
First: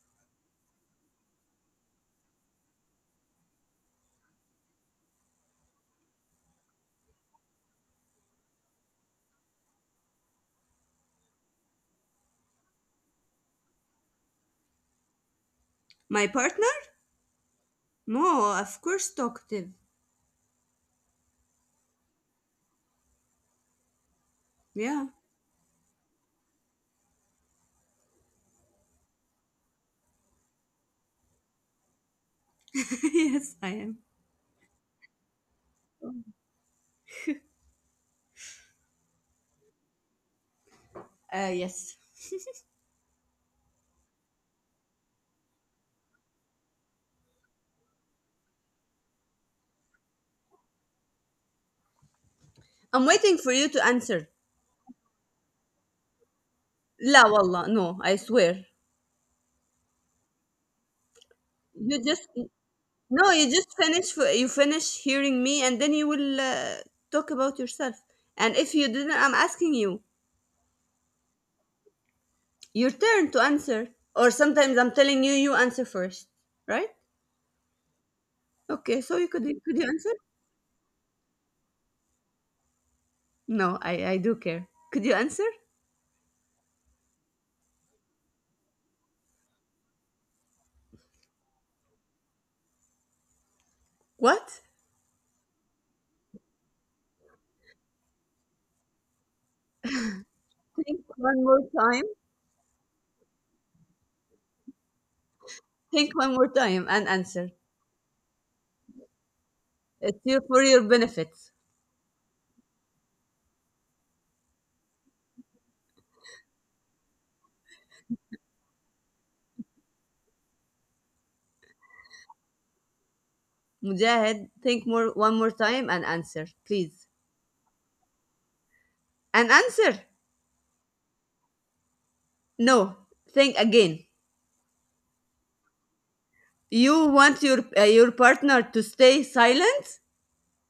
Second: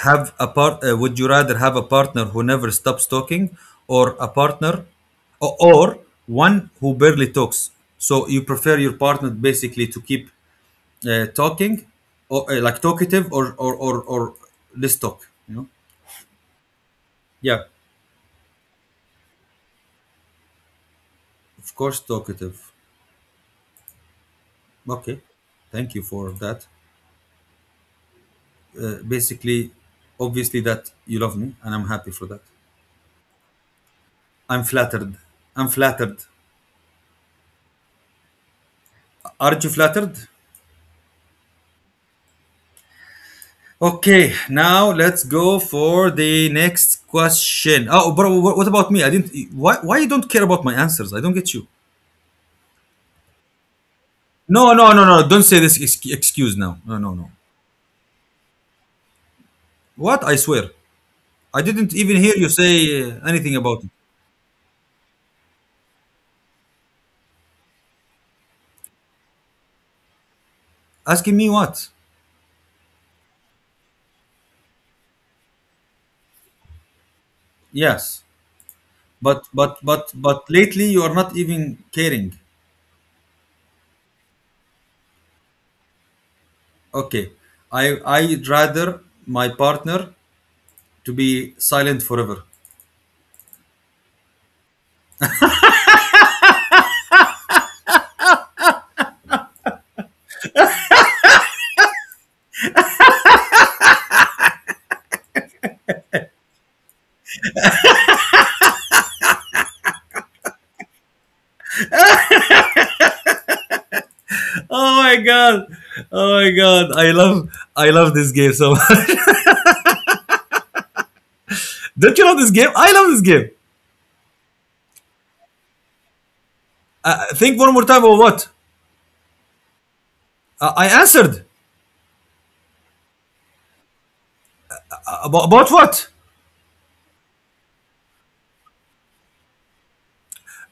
A: have a part uh, would you rather have a partner who never stops talking or a partner or, or one who barely talks? So you prefer your partner basically to keep uh, talking or uh, like talkative or or or, or less talk you know
B: My partner?
A: Yeah,
B: No, of course talkative.
A: of course talkative.
B: Yeah,
A: Okay, thank you for that. Uh, basically obviously that you love me, and I'm happy for that.
B: yes I am.
A: I'm flattered, I'm flattered. Aren't you flattered?
B: Uh, yes.
A: Okay, now let's go for the next question. Oh, but wh- what about me? I didn't. Why? Why you don't care about my answers? I don't get you.
B: I'm waiting for you to answer.
A: No, no, no, no. Don't say this ex- excuse now. No, no,
B: لا
A: no.
B: والله, no, I swear.
A: What? I swear, I didn't
B: You
A: even
B: just
A: hear you say uh,
B: No, you
A: anything
B: just
A: about it.
B: finish, for you finish hearing me and then you will uh, talk about yourself. And if you didn't, I'm asking you.
A: Asking me what?
B: Your turn to answer. Or sometimes I'm telling you, you answer first, right?
A: Yes,
B: Okay, so you
A: but
B: could
A: but
B: could you
A: but
B: answer?
A: but lately you are not even caring.
B: No, I I do care. Could you answer?
A: Okay, I I rather my partner to be silent forever.
B: What? Think one more time. Think one more time and answer. It's your, for your benefit.
A: Oh my god! Oh my god! I love I love this game so much. Don't you love this game? I love this game.
B: Mujahid, think more one more time and answer, please.
A: Uh, think one more time about what?
B: An answer?
A: uh, I answered
B: No. Think again.
A: about, about what.
B: You want your uh, your partner to stay silent?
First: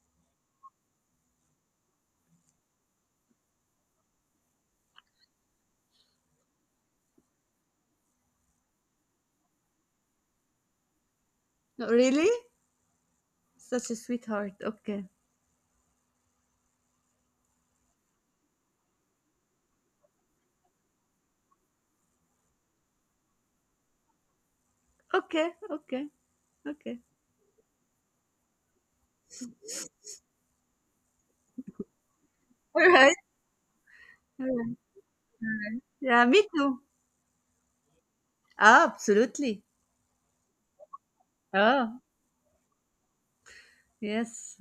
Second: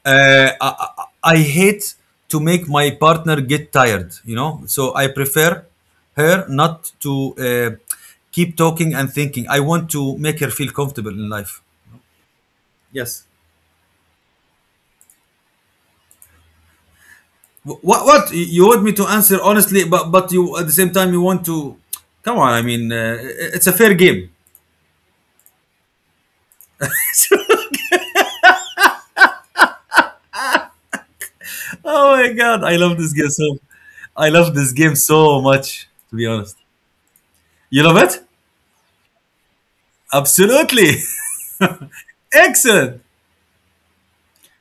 A: Uh, I, I- hate to make my partner get tired. You know, so I prefer her not to uh, keep talking and thinking. I want to make her feel comfortable in life.
B: No, really?
A: Yes.
B: Such a sweetheart. Okay.
A: Wh- What what You- you want me to answer honestly, but but you at the same time you want to. Come on, I mean uh, it's a fair game.
B: Okay. Okay. Okay.
A: Oh my god, I
B: All
A: love this
B: right.
A: game so I
B: All
A: love this
B: right.
A: game so much, to be
B: Yeah, me
A: honest.
B: too.
A: You love it?
B: Ah, absolutely.
A: Absolutely.
B: Oh,
A: Excellent.
B: yes.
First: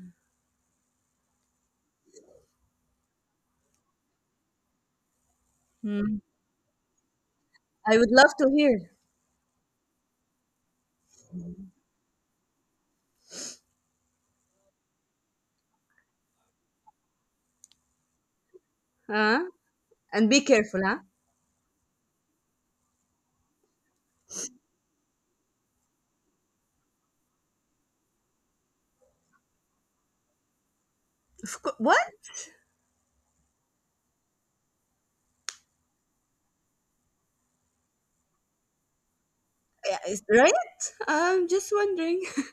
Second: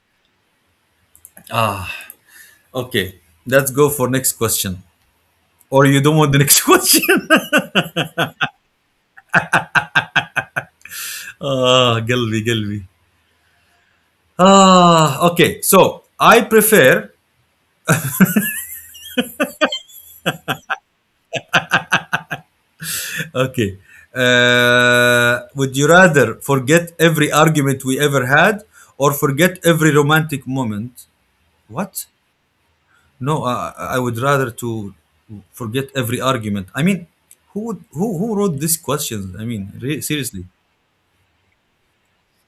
A: Okay, let's go for next question. Or you
B: Hmm.
A: don't want the next question?
B: I would love to hear.
A: Ah, قلبي قلبي. Ah, okay. So, I prefer
B: Huh? And be careful, huh?
A: okay. Uh, would you rather forget every argument we ever had, or forget every romantic moment?
B: Of course. What?
A: What? No, I, I would rather to forget every argument. I mean, who would, who who wrote these questions? I mean,
B: Yeah,
A: re-
B: is-
A: seriously.
B: right? I'm just wondering.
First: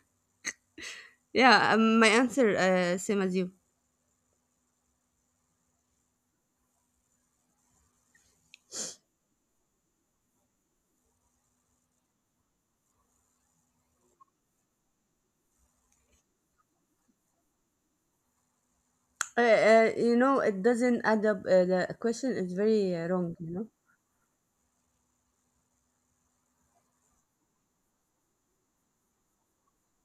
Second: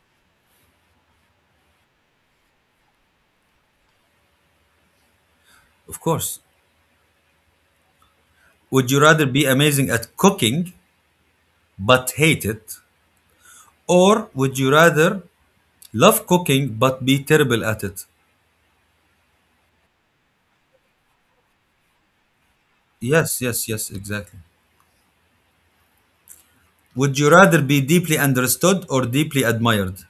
B: Yeah, um, my answer uh, same as you.
A: Of course. Would you rather be amazing at cooking but hate it, or would you rather love cooking but be terrible at it?
B: Uh, uh, you know, it doesn't add up. Uh, the question is very uh, wrong,
A: Yes,
B: you
A: yes,
B: know.
A: yes, exactly. Would you rather be deeply understood or deeply admired?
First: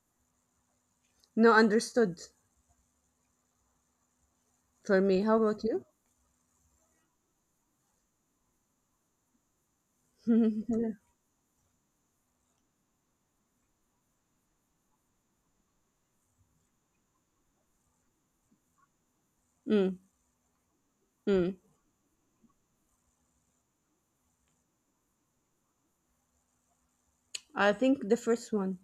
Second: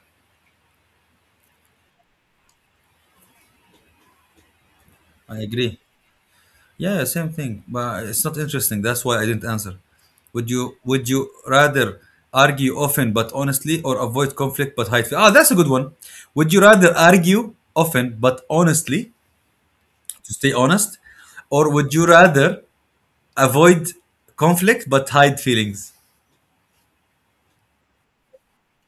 B: No, understood for me. How
A: I
B: about
A: agree.
B: you?
A: Yeah, same thing. But it's not interesting. That's why I didn't answer. Would you would you rather argue often but honestly, or avoid conflict but hide? Ah, that's a good one. Would you rather argue often but honestly
B: Mm,
A: to stay honest,
B: mm.
A: or would you rather avoid conflict but hide feelings?
B: I think the first one.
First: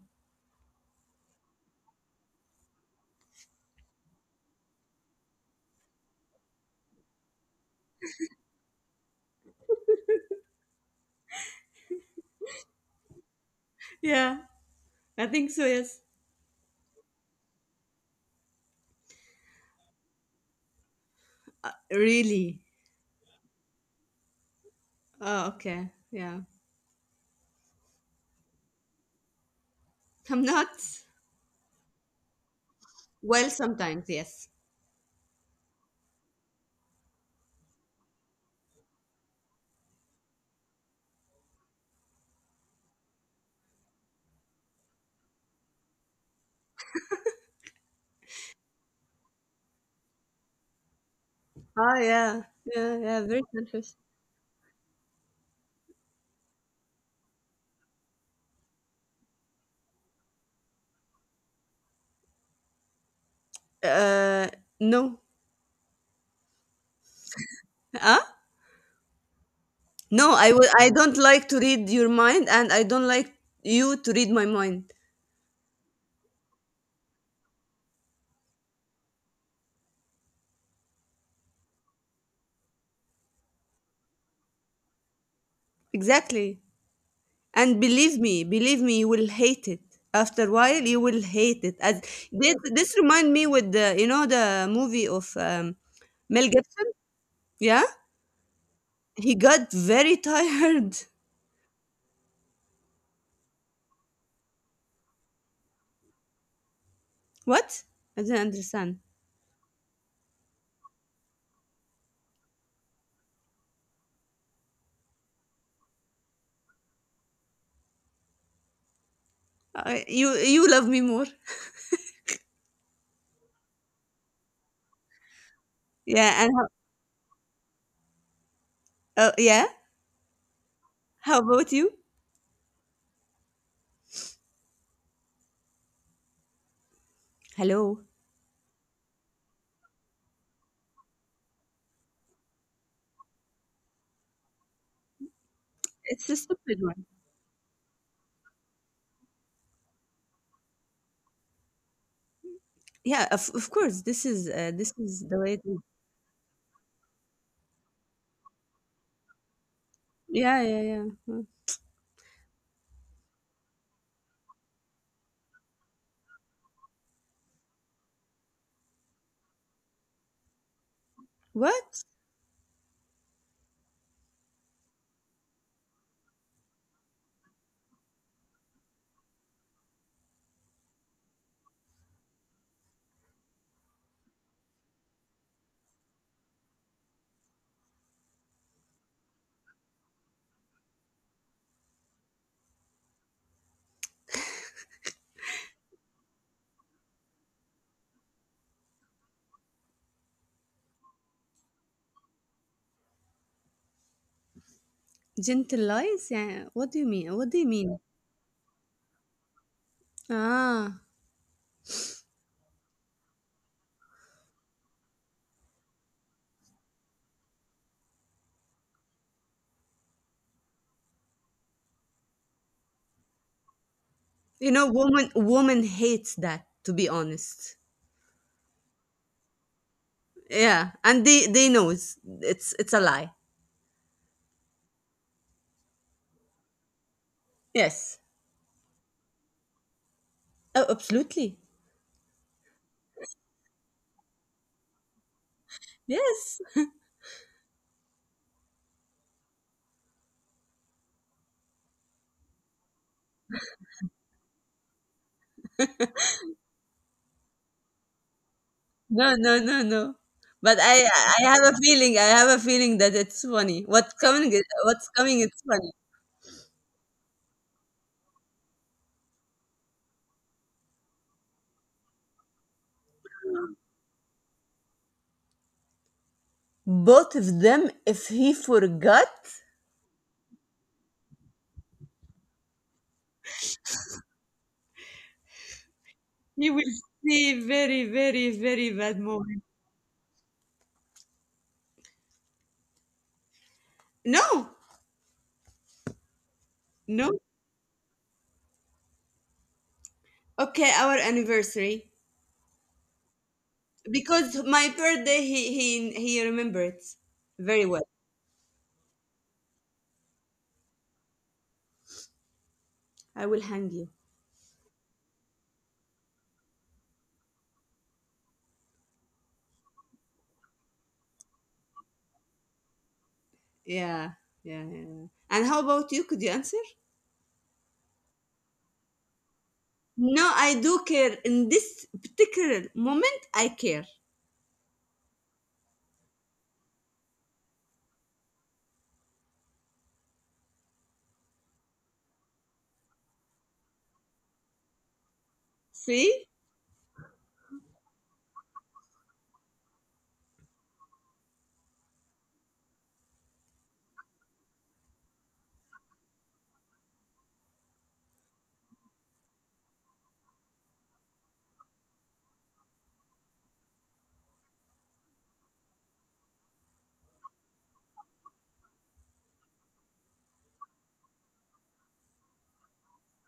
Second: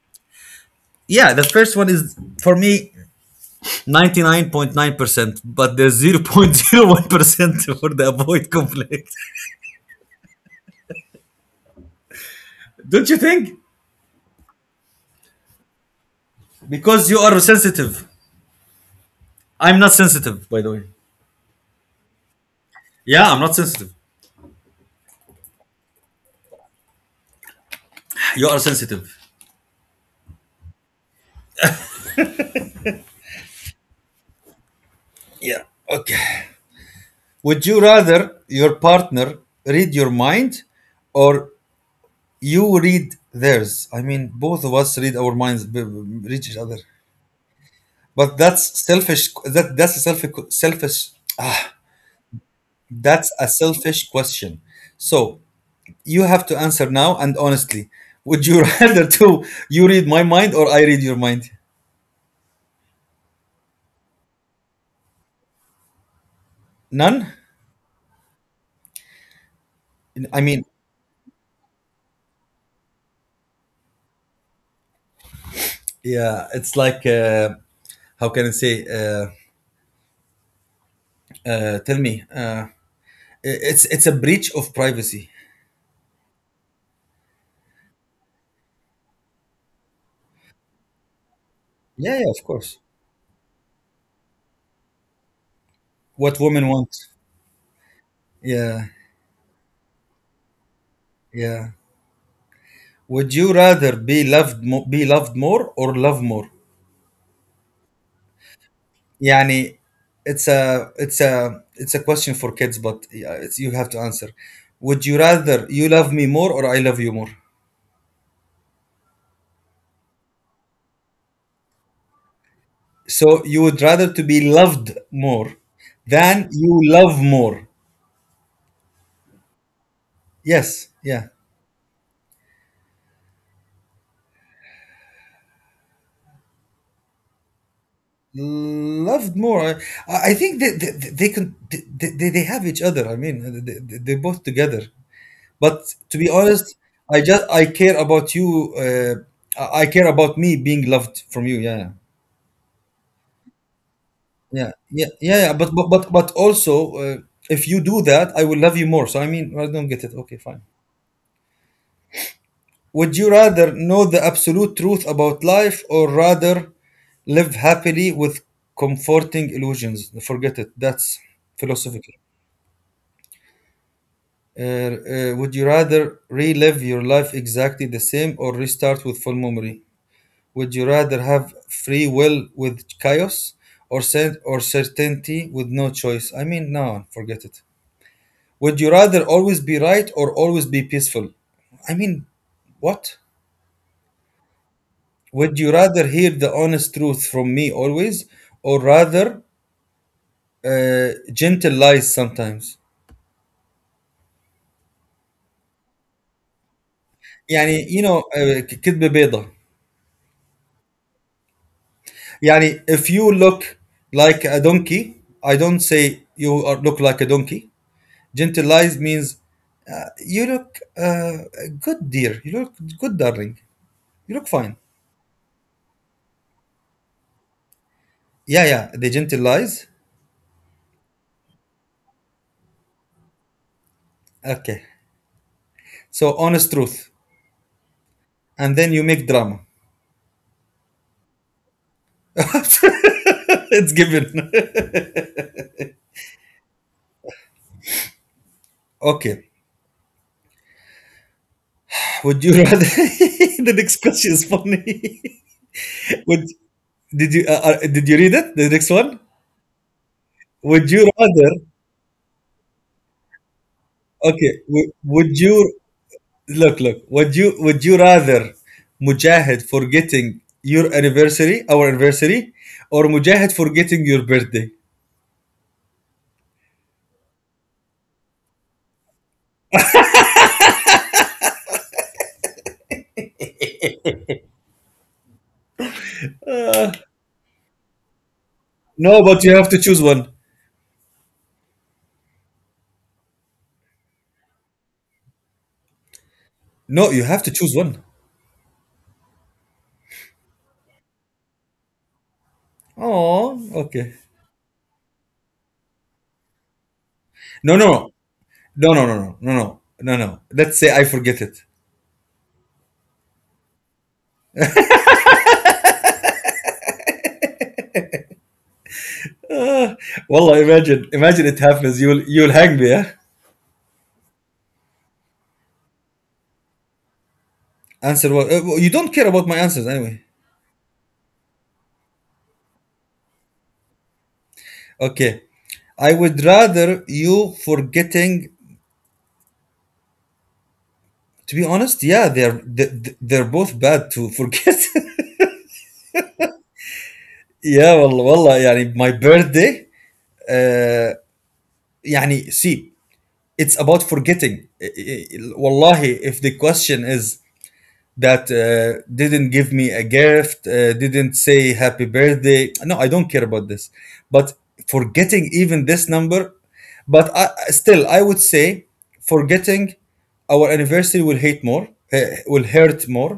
A: Yeah, the first one is for me ninety-nine point nine percent, but there's zero point zero one percent for the avoid conflict. Don't you think?
B: Yeah, I think so, yes.
A: Because you are sensitive. I'm not sensitive, by the way.
B: Uh, really?
A: Yeah, I'm not sensitive.
B: Oh, okay. Yeah.
A: You are sensitive.
B: I'm not. Well, sometimes, yes.
A: Yeah. Okay. Would you rather your partner read your mind, or you read theirs? I mean, both of us read our minds, b- b- read each other. But that's selfish. That that's a selfish, selfish. Ah,
B: Ah, yeah, yeah, yeah.
A: that's
B: Very
A: a
B: selfish.
A: selfish question. So you have to answer now and honestly. Would you rather to you read my mind, or I read your mind?
B: Uh, no,
A: None.
B: huh? No. I
A: I
B: would.
A: mean,
B: I don't like to read your mind, and I don't like you to read my mind.
A: yeah, it's like uh, how can I say, uh, uh, tell me, uh, i- it's it's a breach of privacy.
B: Exactly. And believe me, believe me, you will hate it. After a while, you will hate it. As
A: Yeah, yeah,
B: this,
A: of course.
B: this remind me with the, you know the movie of um, Mel
A: What women
B: Gibson.
A: want.
B: Yeah,
A: Yeah,
B: he got very tired.
A: yeah. Would you rather be loved mo- be loved more, or love more?
B: What? I didn't understand.
A: يعني it's a it's a it's a question for kids, but yeah, it's, you have to answer. Would you rather you love me more, or I love you more?
B: Uh, you you love me more.
A: So you would rather to be loved more
B: Yeah, and
A: than you love more?
B: how, uh, yeah.
A: Yes,
B: How
A: yeah.
B: about you? Hello.
A: Loved more. I, I think they they, they can they, they, they have each other. I mean, they, they- they're both together. But
B: It's
A: to
B: a
A: be
B: stupid
A: honest,
B: one.
A: I just I care about you. Uh, I I care about me being loved from you. Yeah, yeah,
B: Yeah, of, of course. This is uh,
A: yeah,
B: this
A: yeah.
B: is the way.
A: yeah.
B: It
A: yeah,
B: is.
A: But but but but also, uh, if you do that, I will love you more. So I mean, I don't get it. Okay,
B: Yeah,
A: fine.
B: yeah, yeah.
A: Would you rather know the absolute truth about life, or rather live happily with comforting illusions? Forget it. That's
B: What?
A: philosophical. Uh, uh, would you rather relive your life exactly the same, or restart with full memory? Would you rather have free will with chaos, or cert or certainty with no choice? I mean, no, forget it. Would you rather always be right, or always be peaceful? I mean, what? Would you rather hear the honest truth from me always, or rather uh, gentle lies sometimes?
B: Gentle lies? Yeah. What do you mean? What do you mean?
A: يعني you know, uh, كذبة بيضة.
B: Ah.
A: Yani, if you look like a donkey, I don't say you are, look like a donkey. Gentilize means uh, you look uh, good, dear. You look good, darling. You look
B: You know,
A: fine.
B: woman woman hates that, to be honest.
A: Yeah, yeah, they gentilize.
B: Yeah, and they they knows it's it's a lie.
A: Okay, so honest truth,
B: Yes.
A: and then you make drama.
B: Oh, absolutely.
A: It's given.
B: Yes.
A: Okay, would you rather the next question is funny. Would did you uh, uh, did you read it, the next
B: No,
A: one?
B: no, no, no. But I
A: Would you
B: I have
A: rather,
B: a feeling, I have a feeling that it's funny. What's coming is
A: okay, would,
B: what's coming.
A: would
B: It's
A: you,
B: funny.
A: look, look, Would you would you rather Mujahid forgetting your anniversary, our anniversary, or Mujahid forgetting your birthday?
B: Both of them, if he forgot, he will see very, very, very bad
A: No, but
B: moment.
A: you have to choose one.
B: No,
A: No,
B: no.
A: you have to choose one.
B: Okay, our anniversary,
A: Oh, okay.
B: because my birthday, he he he remembers very
A: No,
B: well.
A: no, no, no, no, no, no, no, no, no. Let's say I forget it.
B: I will hang you.
A: Ah, Wallah, imagine, imagine it happens. You'll you'll hang me, yeah?
B: Yeah, yeah, yeah. And how about you? Could you answer?
A: Answer what? uh, You don't care about my answers anyway.
B: No, I do care. In this particular moment, I care.
A: Okay. I would rather you forgetting, to be honest. Yeah, they're they- they're both bad to forget.
B: See?
A: Yeah, والله والله يعني my birthday, uh, يعني see, it's about forgetting. I- والله if the question is that uh, didn't give me a gift, uh, didn't say happy birthday. No, I don't care about this. But forgetting even this number, but I- still I would say forgetting our anniversary will hate more, uh, will hurt more.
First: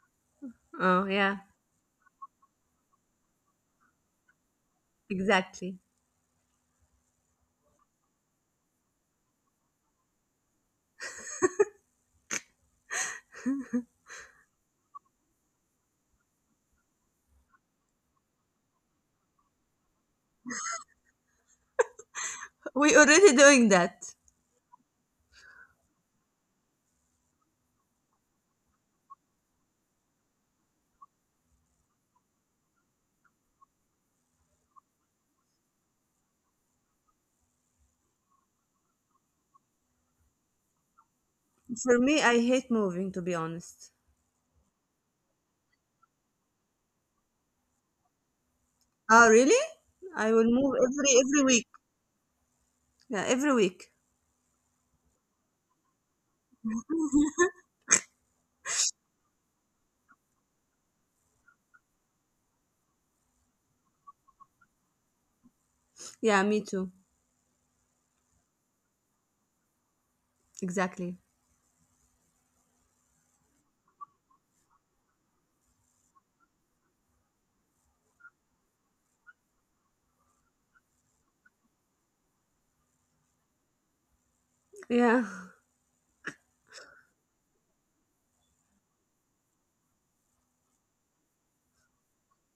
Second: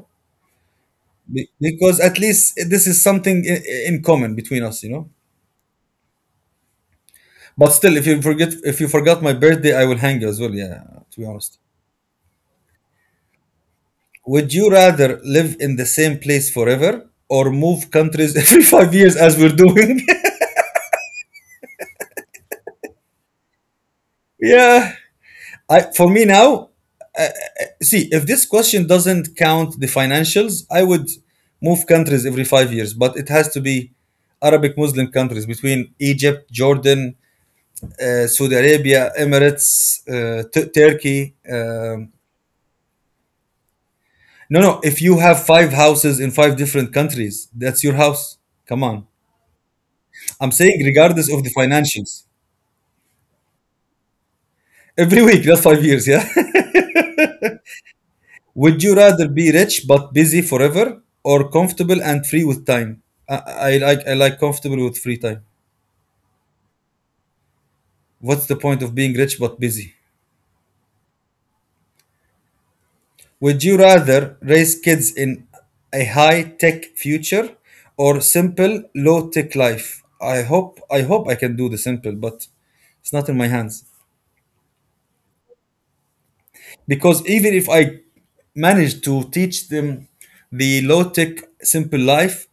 B: Oh, yeah,
A: Be- because at least this is something i- i- in common between us, you know.
B: exactly.
A: But still, if you forget, if you forgot my birthday, I will hang you as well, yeah. To be honest, would you rather live in the same place forever, or move countries every five years as we're doing?
B: We already doing that.
A: Yeah. I for me now see, if this question doesn't count the financials, I would move countries every five years, but it has to be Arabic Muslim countries between Egypt, Jordan, uh, Saudi Arabia, Emirates, uh, Tu- Turkey.
B: For
A: Um,
B: me, I hate moving, to be honest.
A: no, no. If you have five houses in five different countries, that's your house. Come on.
B: Oh, really? I will
A: I'm
B: move
A: saying
B: every
A: regardless of
B: every
A: the
B: week.
A: financials.
B: Yeah, every week.
A: Every week, that's five years, yeah? Would you rather be rich but busy forever, or comfortable and free with time? I, I like I like comfortable with free time.
B: Yeah, me too.
A: What's the point of being rich but busy?
B: Exactly.
A: Would you rather raise kids in a high-tech future, or simple low-tech life? I hope I hope I can do the simple, but it's not in my hands.
B: Yeah.
A: Because even if I manage to teach them the low-tech simple life,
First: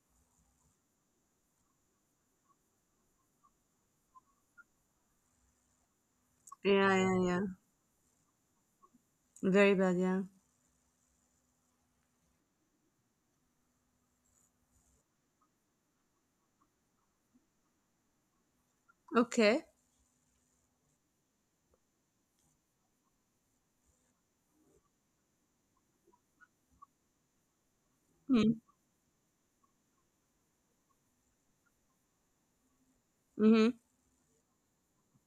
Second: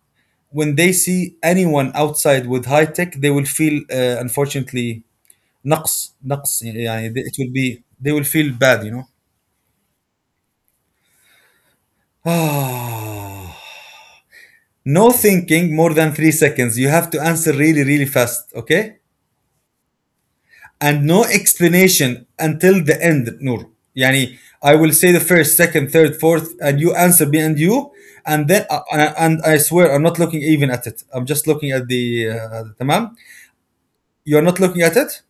A: when they see anyone outside with high-tech, they will feel, uh, unfortunately, نقص نقص
B: Yeah,
A: يعني,
B: yeah,
A: it
B: yeah.
A: will be, they will feel bad, you
B: Very bad, yeah.
A: know. No thinking more than three seconds. You have to answer really, really fast. Okay?
B: Okay.
A: And no explanation until the end, Noor. Yani, I will say the first, second, third, fourth, and you answer me and you. And
B: Mm-hmm.
A: then, uh, and I swear, I'm not looking even at it. I'm just looking at the, uh, tamam?
B: Mm-hmm.
A: You're not looking at it?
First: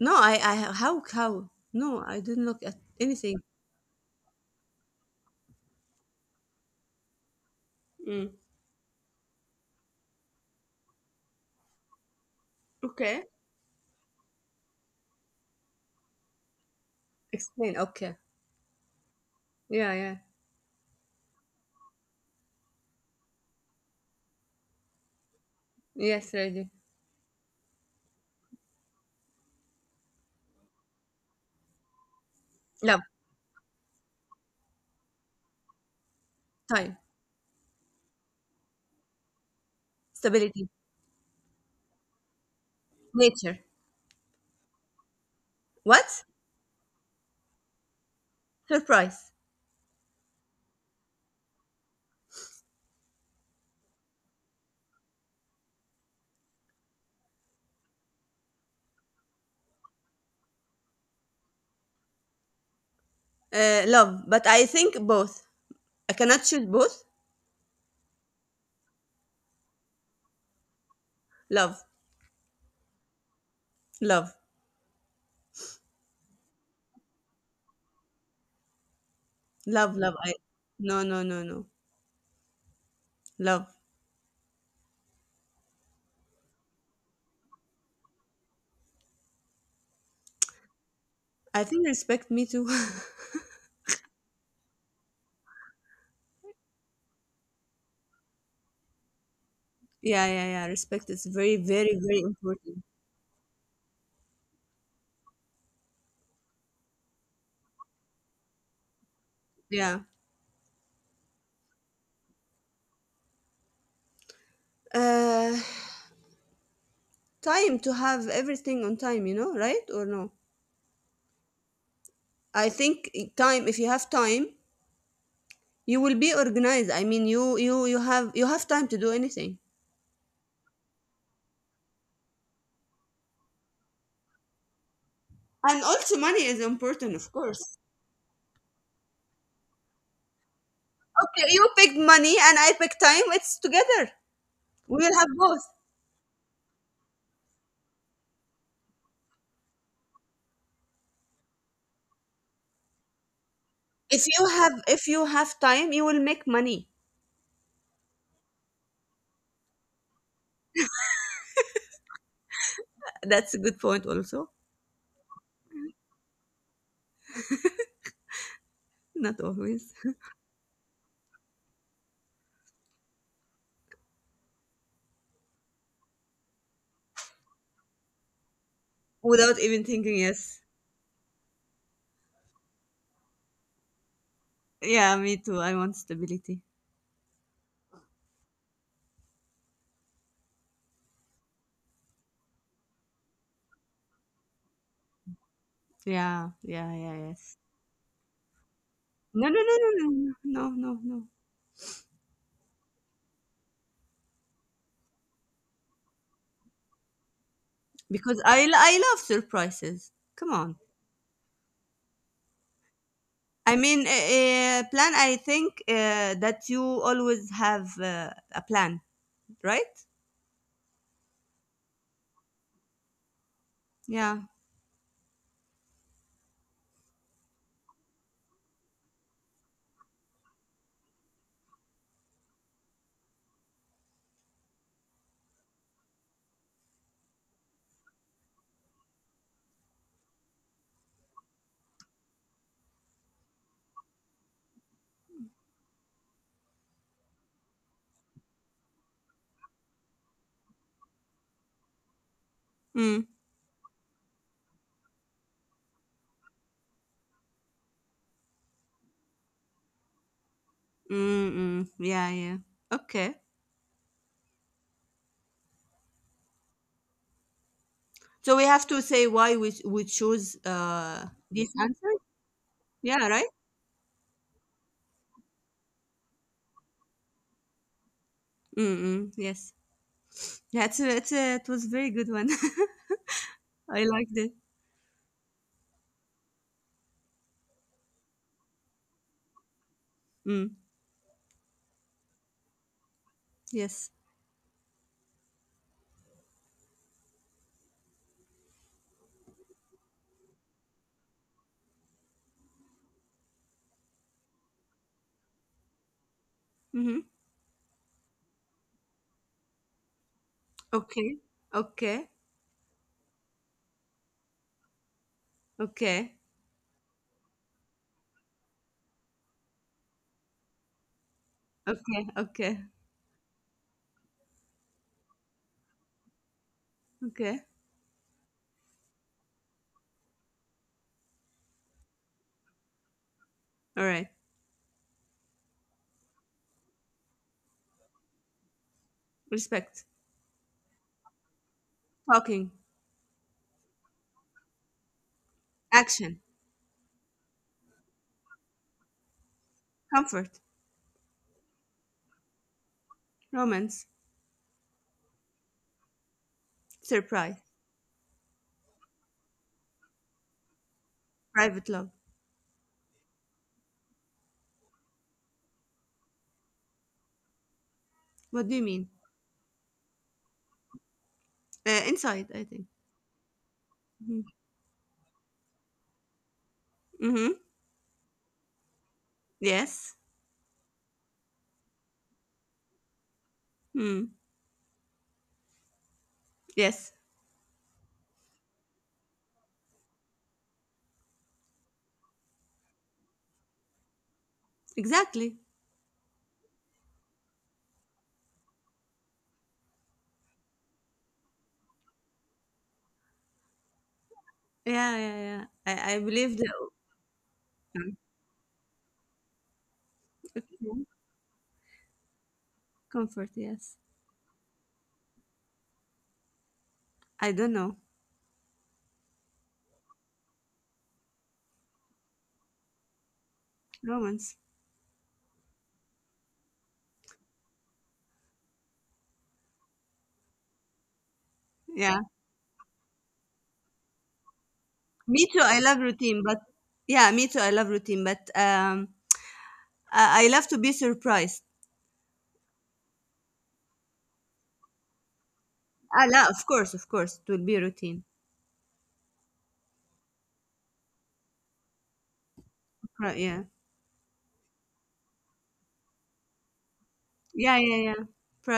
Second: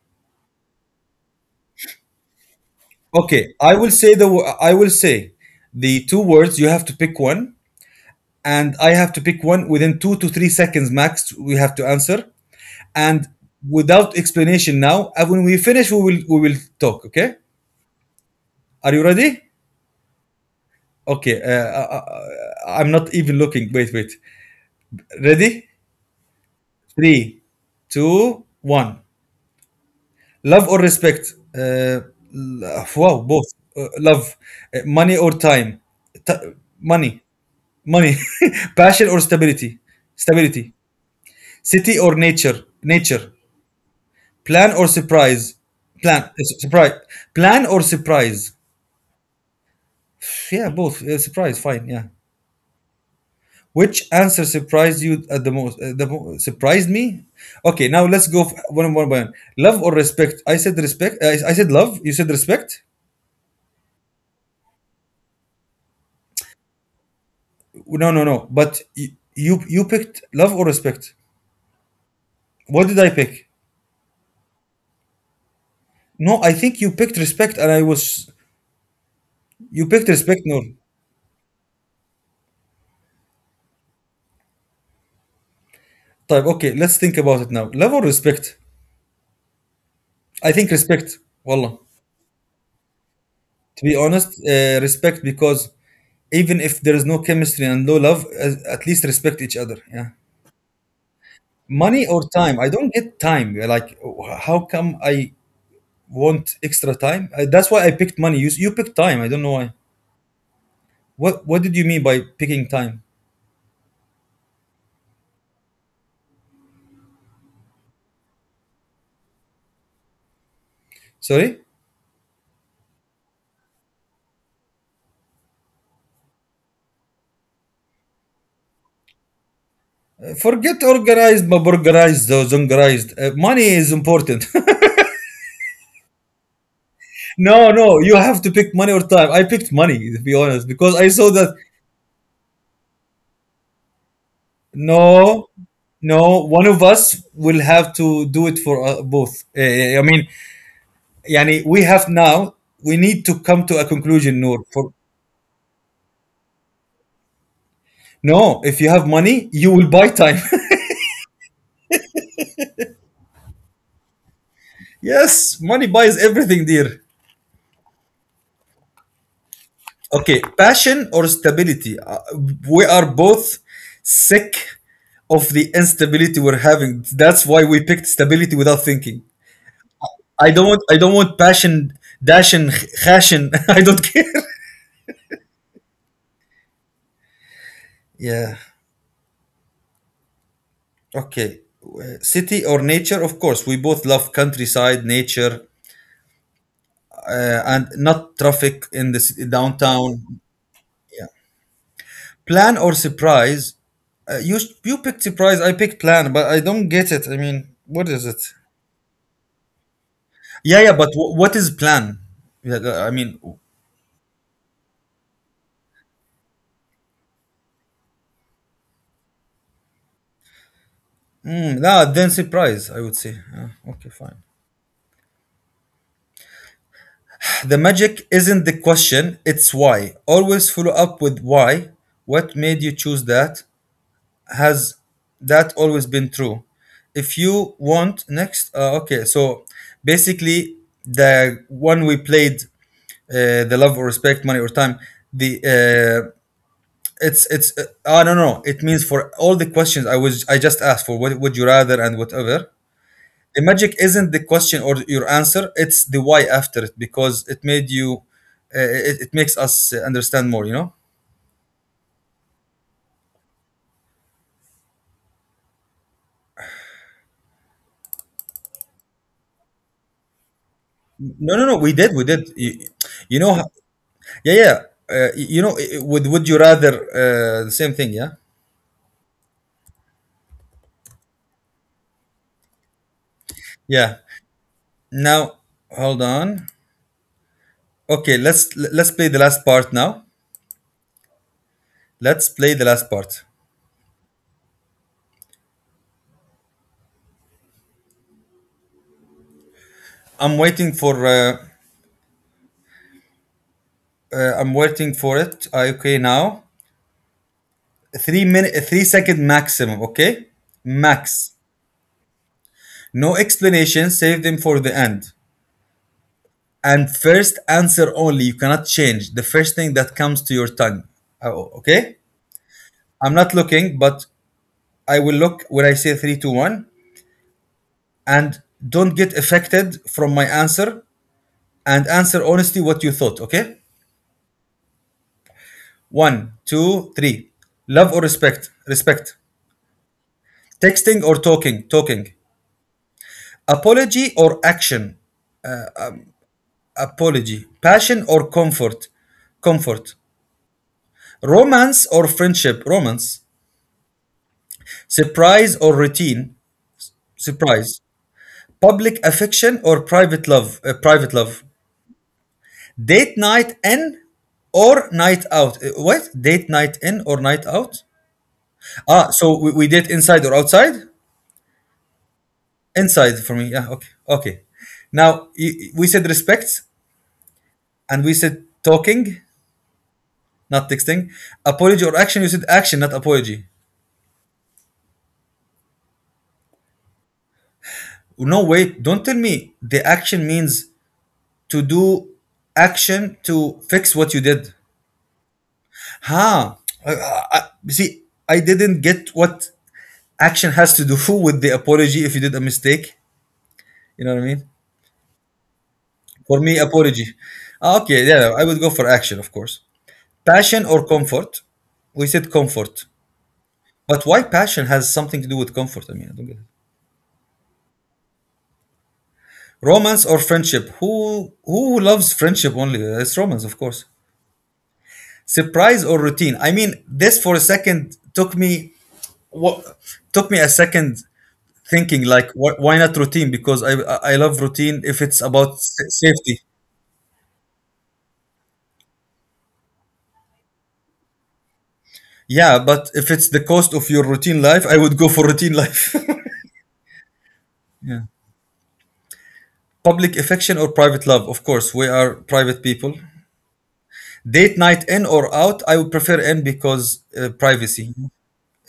B: No, I, I, how, how? No, I didn't look at anything.
A: Okay, I will say the wo- I will say the two words. You have to pick one,
B: Mm.
A: and I have to pick one within two to three seconds max. We have to answer,
B: Okay.
A: and without explanation now. And when we finish, we will we will talk. Okay?
B: Explain. Okay.
A: Are you ready?
B: Yeah, yeah.
A: Okay. Uh, uh, uh, uh, I'm not even looking. Wait, wait. Ready?
B: Yes, ready.
A: Three, two, one. Love or respect? Uh, l-
B: Love,
A: wow, both. Uh, love, uh, money or time? T-
B: time,
A: Money, money. Passion or stability?
B: stability,
A: Stability. City or nature? Nature.
B: nature.
A: Plan or surprise?
B: What?
A: Plan. Surprise. Plan or surprise?
B: Surprise.
A: Yeah, both. Uh, surprise, fine. Yeah. Which answer surprised you at the most? Uh, the mo- surprised me. Okay, now let's go f- one one by one. Love or respect? I said respect. I, I said love. You said respect.
B: Uh, love. But I think both. I cannot choose both.
A: No, no, no. But y- you you picked love or respect.
B: Love,
A: What did I pick?
B: love,
A: No, I think you picked respect, and I was you
B: love,
A: picked
B: love. I
A: respect. No.
B: No, no, no, no. Love.
A: Type. Okay, let's think about it now. Love or respect? I think respect.
B: I
A: Wallah.
B: think respect, me too.
A: To be honest, uh, respect, because even if there is no chemistry and no love, as- at least respect each other. Yeah.
B: Yeah, yeah, yeah. Respect is very, very,
A: Money
B: very
A: or time? I
B: important.
A: don't get time. You're like, wh- how come I want extra time? I, that's why I picked money. You, you picked time. I don't know why.
B: Yeah.
A: What What did you mean by picking time?
B: Uh, Time to have everything on time. You know, right or no?
A: Sorry.
B: I think time. If you have time, you will be organized. I mean, you you you have you have time to do anything.
A: Uh, Forget organized, but organized or zongorized. Uh, money is important.
B: And also money is important, of
A: No,
B: course.
A: no, you have to pick money or time. I picked money, to be honest, because I saw that.
B: Okay, you pick money and I pick time. It's together. We will have
A: No,
B: both.
A: no, one of us will have to do it for uh, both. Uh, I mean, yani, we have now, we need to come to a
B: If
A: conclusion,
B: you
A: Noor.
B: have
A: For,
B: if you have time, you will make money.
A: no, if you have money, you will buy time.
B: That's a good point also.
A: Yes, money buys everything, dear.
B: Not always.
A: Okay, passion or stability? Uh, we are both sick of the instability we're having. That's why we picked stability without thinking.
B: Without even thinking,
A: I
B: yes.
A: don't want, I don't want passion, dashing, khashin. I don't care.
B: Yeah, me too. I want stability.
A: Yeah. Okay. Uh, City or nature? Of course, we both love countryside, nature,
B: Yeah, yeah, yeah, yes.
A: uh, and not traffic in the
B: No,
A: ci-
B: no, no, no, no,
A: downtown.
B: no, no, no, no.
A: Plan or surprise? Uh, you you picked surprise. I picked plan, but I don't get it. I mean, what is
B: Because
A: it?
B: I, I love surprises. Come on.
A: Yeah, yeah. But w- what is plan? Yeah, the- I mean,
B: I mean, a a plan, I think, uh, that you always have uh, a plan, right?
A: mm, nah, then surprise, I would say. Yeah, okay, fine.
B: Yeah.
A: The magic isn't the question. It's why. Always follow up with why. What made you choose that? Has that always been true if you want next? Uh, okay, so basically the one we played, uh, the love or respect, money or time, the uh, it's it's uh, I don't know, it means for all the questions i was i just asked for what would you rather, and whatever.
B: Mm.
A: The magic isn't the question or your answer, it's the why after it, because it made you uh, it, it makes us understand more, you know?
B: Mm, mm. Yeah, yeah. Okay. So we have to say why we we choose uh
A: No no no
B: this
A: we did, we
B: answer.
A: did you, you
B: Yeah,
A: know?
B: right?
A: Yeah, yeah. Uh, you know, i- would would you rather uh, the same thing? Yeah,
B: Mm, mm. Yes. Yeah, it's a, it's a, it was a very good one. I
A: yeah.
B: liked it.
A: Now, hold on. Okay, let's let's play the last part now.
B: Mm.
A: Let's play the last part.
B: Yes.
A: I'm waiting for uh, uh, I'm waiting for it. Uh, okay, now
B: Mm-hmm.
A: three minute, three second maximum. Okay,
B: Okay.
A: max.
B: Okay.
A: No explanation. Save them for the end.
B: Okay.
A: And first answer only. You cannot change the first thing that comes to your tongue. Oh, okay.
B: Okay. Okay.
A: I'm not looking, but I will look when I say three, two, one,
B: Okay.
A: and don't get affected from my answer, and answer honestly what you thought, okay?
B: All right.
A: One, two, three. Love or respect? Respect.
B: Respect.
A: Texting or talking? Talking.
B: Talking.
A: Apology or action?
B: Action.
A: Apology. Passion or comfort? Comfort.
B: Comfort.
A: Romance or friendship? Romance.
B: Romance.
A: Surprise or routine?
B: Surprise.
A: Surprise. Public affection or private love? Uh, private love.
B: Private love.
A: Date night in or night out. Uh, What? Date night in or night out?
B: What do you mean?
A: Ah, so we, we did inside or outside?
B: Uh, inside, I think.
A: Inside for me. Yeah, okay. Okay. Now, y- we said respect
B: Mm-hmm.
A: and we said talking,
B: Yes.
A: not texting. Apology or action, you said action, not apology.
B: Mm. Yes.
A: No, wait, don't tell me the action means to do action to fix what you did.
B: Exactly.
A: Huh. I, I, I- see, I didn't get what action has to do with the apology if you did a mistake. You know what I mean?
B: Yeah, yeah, yeah. I, I
A: For
B: believe
A: me,
B: the,
A: apology. Ah, okay,
B: um,
A: yeah, yeah, I would go for action, of course. Passion or
B: okay.
A: comfort? We said comfort.
B: Comfort. Yes.
A: But why passion has something to do with comfort? I mean, I don't get it.
B: I don't know,
A: Romance or friendship? Who who loves friendship only? It's romance, of course.
B: romance.
A: Surprise or routine? I mean, this for a second took me what took me a second thinking
B: Yeah.
A: like wh- why not routine? Because I I I love routine if it's
B: Me too.
A: about
B: I
A: s-
B: love routine,
A: safety.
B: but yeah, me too. I love routine, but um, I, I love to be surprised.
A: Yeah, but if it's the cost of your routine life, I would go for routine life.
B: Ah, la, of course, of course, it will be
A: Yeah.
B: routine.
A: Public affection or private love? Of course, we are private people.
B: Pri- yeah.
A: Date night in or out? I would prefer in because uh,
B: Yeah, yeah,
A: privacy.
B: yeah.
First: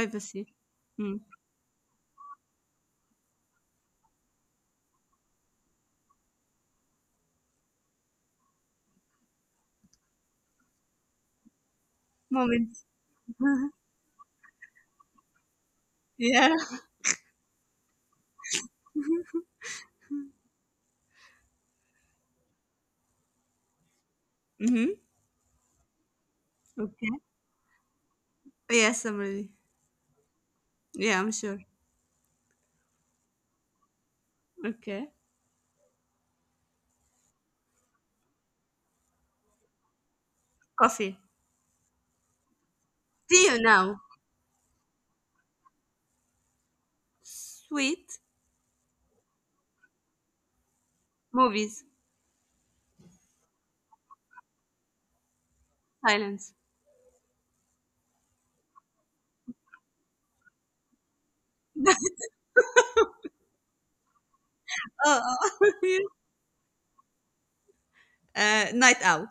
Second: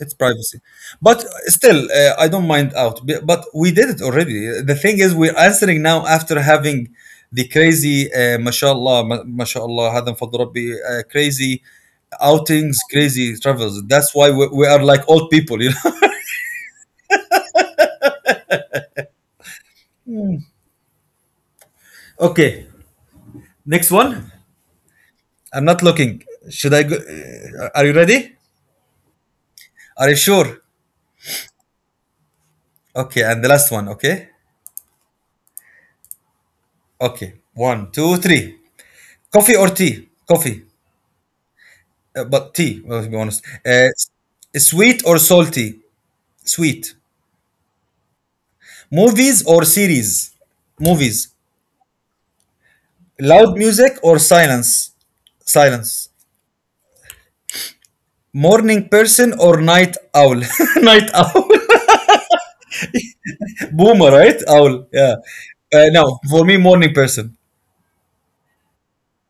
A: It's privacy.
B: Mm.
A: But still, uh, I don't mind out. B- But we did it already. The thing is, we're answering now after having the crazy, uh, mashallah, ma- mashallah, hadan من فضل uh, crazy outings,
B: Moments.
A: crazy travels. That's why we, we are like old people, you know?
B: Yeah.
A: Okay, next one.
B: Mm-hmm.
A: I'm not looking. Should I go?
B: Okay.
A: uh, Are you ready?
B: Yes, I'm ready.
A: Are you sure?
B: Yeah, I'm sure.
A: Okay, and the last one. Okay,
B: Okay.
A: okay. One, two, three. Coffee or tea? Coffee,
B: Coffee.
A: uh, but tea. Well, to be
B: See
A: honest,
B: you
A: uh,
B: now.
A: s- sweet or salty? Sweet.
B: Sweet.
A: Movies or series? Movies.
B: Movies.
A: Loud music or silence? Silence.
B: Silence.
A: Morning person or night owl? Night owl. Boomer, right? Owl. Yeah.
B: Oh, oh.
A: Uh, no, for me, morning person.
B: Uh, night owl.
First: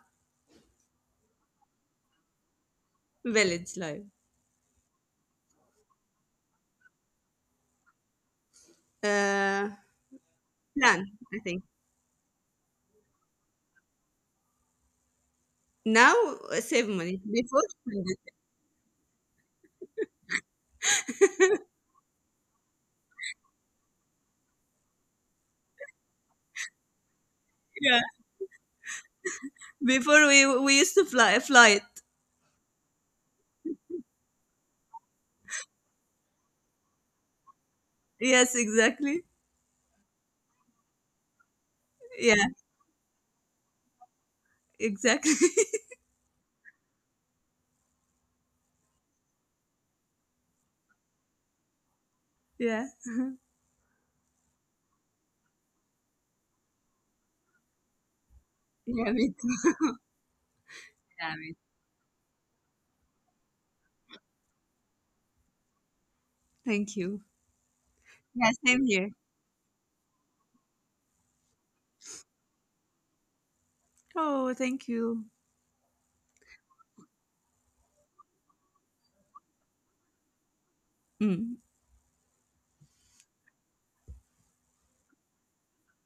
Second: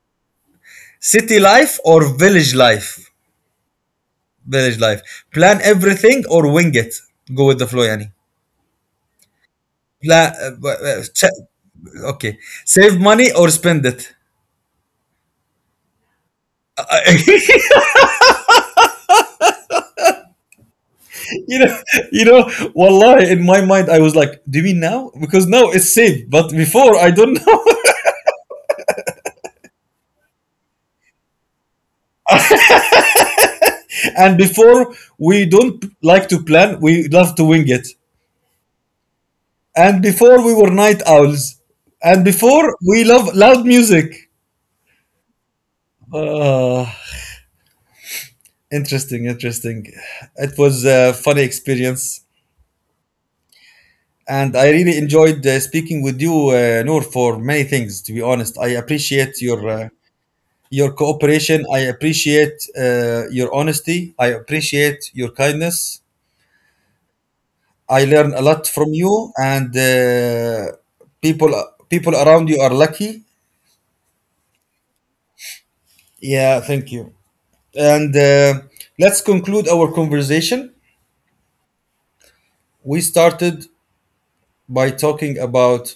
A: City life or village life?
B: Village life.
A: Village life. Plan everything or wing it. Go with the flow, yani.
B: Uh,
A: Pla- but bu-
B: Plan,
A: uh,
B: I
A: ch-
B: think.
A: okay. Save money or spend it.
B: Now, uh, save money. Before,
A: I-
B: spend it.
A: you know, you know, Wallahi, in my mind, I was like, do you mean now? Because now it's safe, but before, I don't know.
B: Yeah. Before we we used to fly fly it.
A: And before, we don't like to plan, we love to wing it.
B: Yes, exactly.
A: And before, we were night owls. And
B: Yeah,
A: before, we love loud music.
B: exactly.
A: Ah, interesting, interesting. It was a funny experience.
B: Yeah.
A: And I really enjoyed uh, speaking with you, uh, Noor, for many things. To be honest, I
B: Yeah, me
A: appreciate your
B: too.
A: uh, your
B: Yeah, me too.
A: cooperation. I appreciate uh, your honesty. I appreciate your kindness.
B: Thank you.
A: I learn a
B: Yeah,
A: lot
B: same
A: from
B: here.
A: you, and uh, people people around you are lucky.
B: Oh, thank you.
A: Yeah, thank you. And uh, let's conclude our conversation.
B: Mm.
A: We started by talking about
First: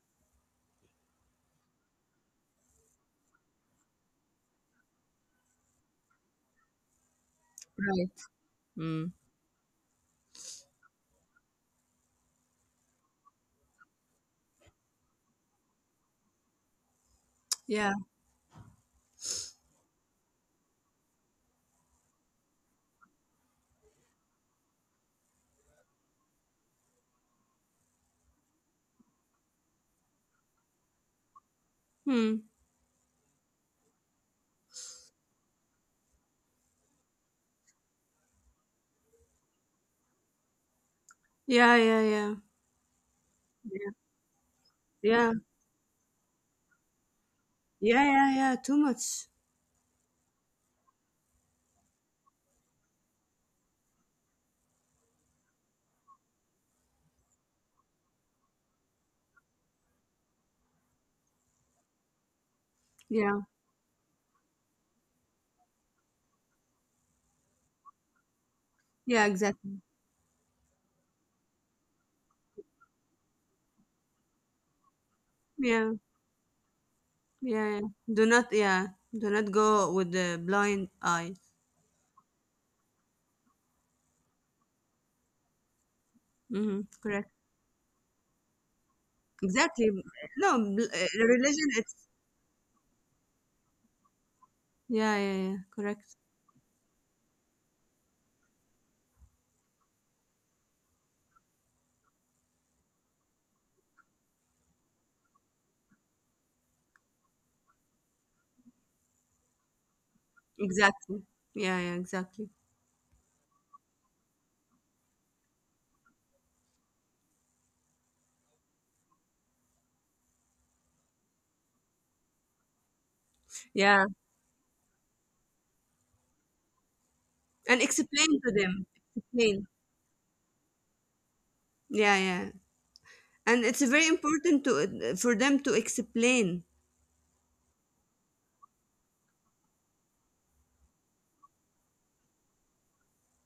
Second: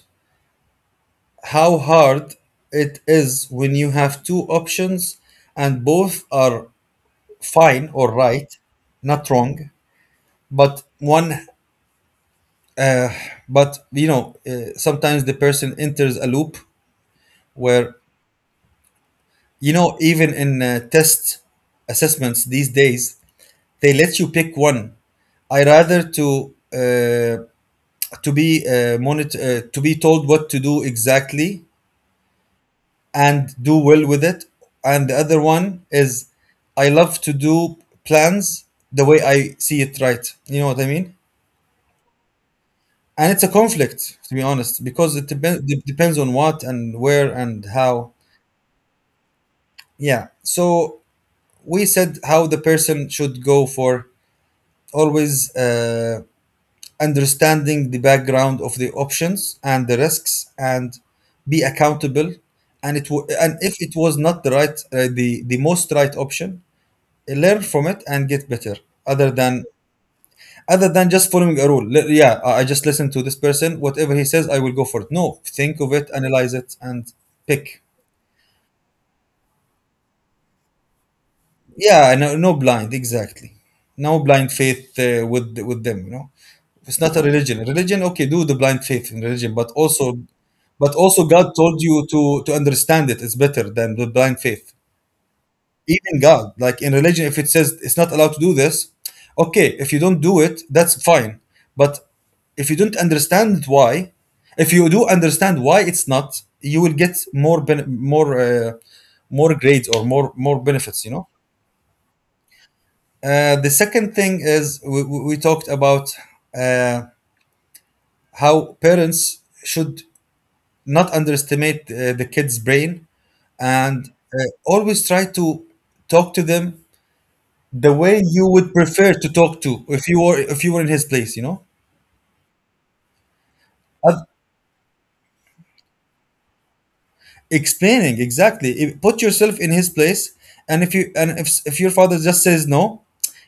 A: how hard it is when you have two options and both are fine or
B: Right.
A: right,
B: Mm.
A: not wrong, but one. But you know, uh, sometimes the person enters a loop
B: Yeah.
A: where, you know, even in uh, test assessments these days, they let you pick one. I rather to uh, to be uh, monitor, uh, to be told what to do exactly
B: Hmm.
A: and do well with it. And the other one is I love to do plans the way I see it right, you know what I mean?
B: Yeah, yeah, yeah.
A: And it's a
B: Yeah.
A: conflict, to be honest, because
B: Yeah.
A: it depends, depends on what and where and
B: Yeah,
A: how.
B: yeah, yeah. Too much.
A: Yeah, so we said how the person should go for always uh, understanding the background of the options and the risks, and be accountable. And it w-
B: Yeah.
A: and if it was not the right uh, the the most right option, learn from it and get better.
B: Yeah,
A: other than
B: exactly.
A: Other than just following a rule. Li- Yeah, I I just listen to this person. Whatever he says, I will go for it. No, think
B: Yeah.
A: of it, analyze it, and
B: Yeah, yeah.
A: pick.
B: Do not Yeah. Do not go with the blind eye.
A: Yeah, no, no blind, exactly. No blind faith uh, with with them. You know,
B: Mm-hmm.
A: it's not a
B: Correct.
A: religion. Religion, okay, do the blind faith in religion, but
B: Exactly.
A: also,
B: No, bl-
A: but also,
B: uh,
A: God
B: religion
A: told
B: it's,
A: you to to understand it. It's better than the blind faith.
B: yeah, yeah, yeah. Correct.
A: Even God, like in religion, if it says it's not allowed to do this, okay, if you don't do it, that's fine. But if you don't understand why, if you do understand why it's not, you will get more ben- more uh, more grades or more more benefits. You
B: Exactly.
A: know.
B: Yeah, yeah, exactly.
A: Uh, the second thing is we, we we talked about uh, how parents should not underestimate uh, the kid's brain,
B: Yeah.
A: and uh, always try to talk to them
B: And
A: the way
B: explain
A: you
B: to
A: would
B: them.
A: prefer to talk
B: Explain.
A: to if you were if you were in his place, you know?
B: Yeah, yeah. And it's very
A: Of
B: important to eh, for them to explain.
A: explaining exactly. If- put yourself in his place. And if you, and if, if your father just says no,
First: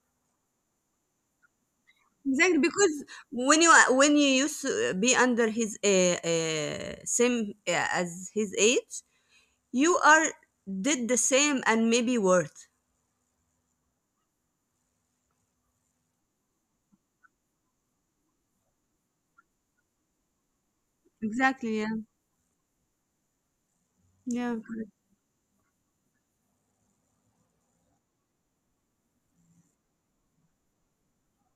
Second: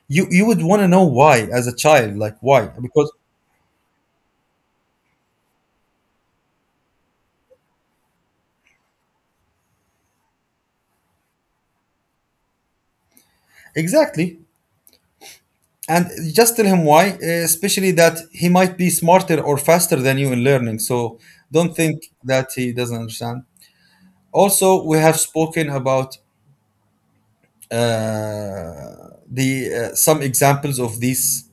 A: you you would want to know why as a child, like
B: Exactly,
A: why,
B: because
A: because
B: when you when you used to be under his uh, uh, same uh, as his age, you are did the same and maybe worse.
A: exactly. And just tell him why, uh, especially that he might be smarter or faster than you in learning, so don't
B: Exactly, yeah.
A: think that he doesn't understand.
B: Yeah.
A: Also,
B: Correct.
A: we have spoken about uh, the uh, some examples of these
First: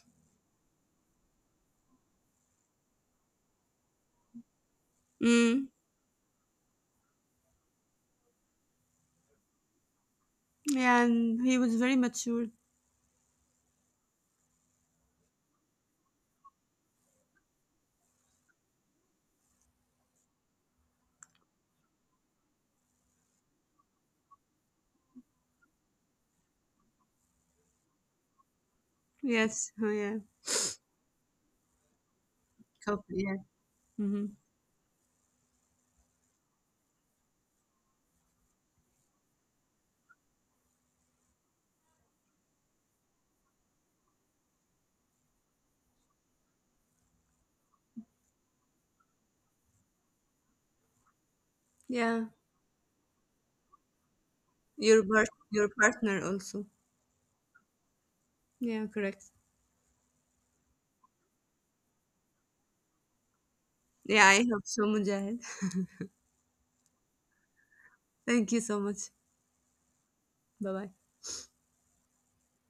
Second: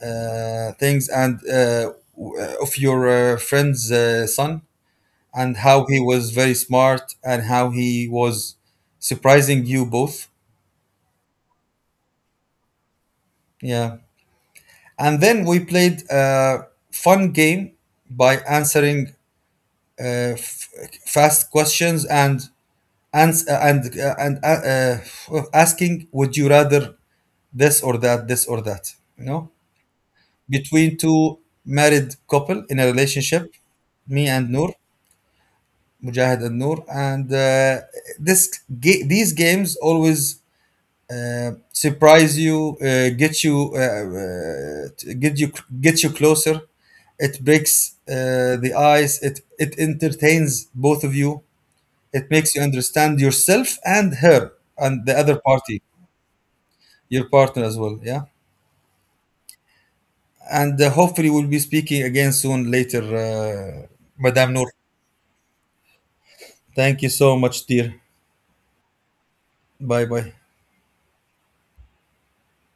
A: uh, things, and uh, w- uh, of your uh, friend's uh, son, and
B: Mm.
A: how he was very smart and how he was surprising you both.
B: Yeah, and he was very mature.
A: Yeah, and then we played a fun game by answering uh, f- fast questions and ans- uh, and uh, and uh, uh, asking would you rather this or that, this or that, you know,
B: Yes. Oh, yeah.
A: between two married couple in a
B: Couple, yeah.
A: relationship. Me
B: Mm-hmm.
A: and Noor, Mujahid and Noor. And uh, this ga- these games always uh, surprise you, uh, get you, uh, uh, t- get you, get you closer. It breaks uh, the ice. It it entertains both of you. It
B: Yeah.
A: makes you understand yourself and her and
B: Your
A: the
B: part,
A: other
B: your
A: party,
B: partner also.
A: your partner as well. Yeah,
B: Yeah, correct.
A: and uh, hopefully we'll be speaking again soon later, uh,
B: Yeah, I
A: Madame
B: hope
A: Noor.
B: so, Mujahid.
A: Thank you so much, dear.
B: Thank you so much.
A: Bye bye.
B: Bye bye.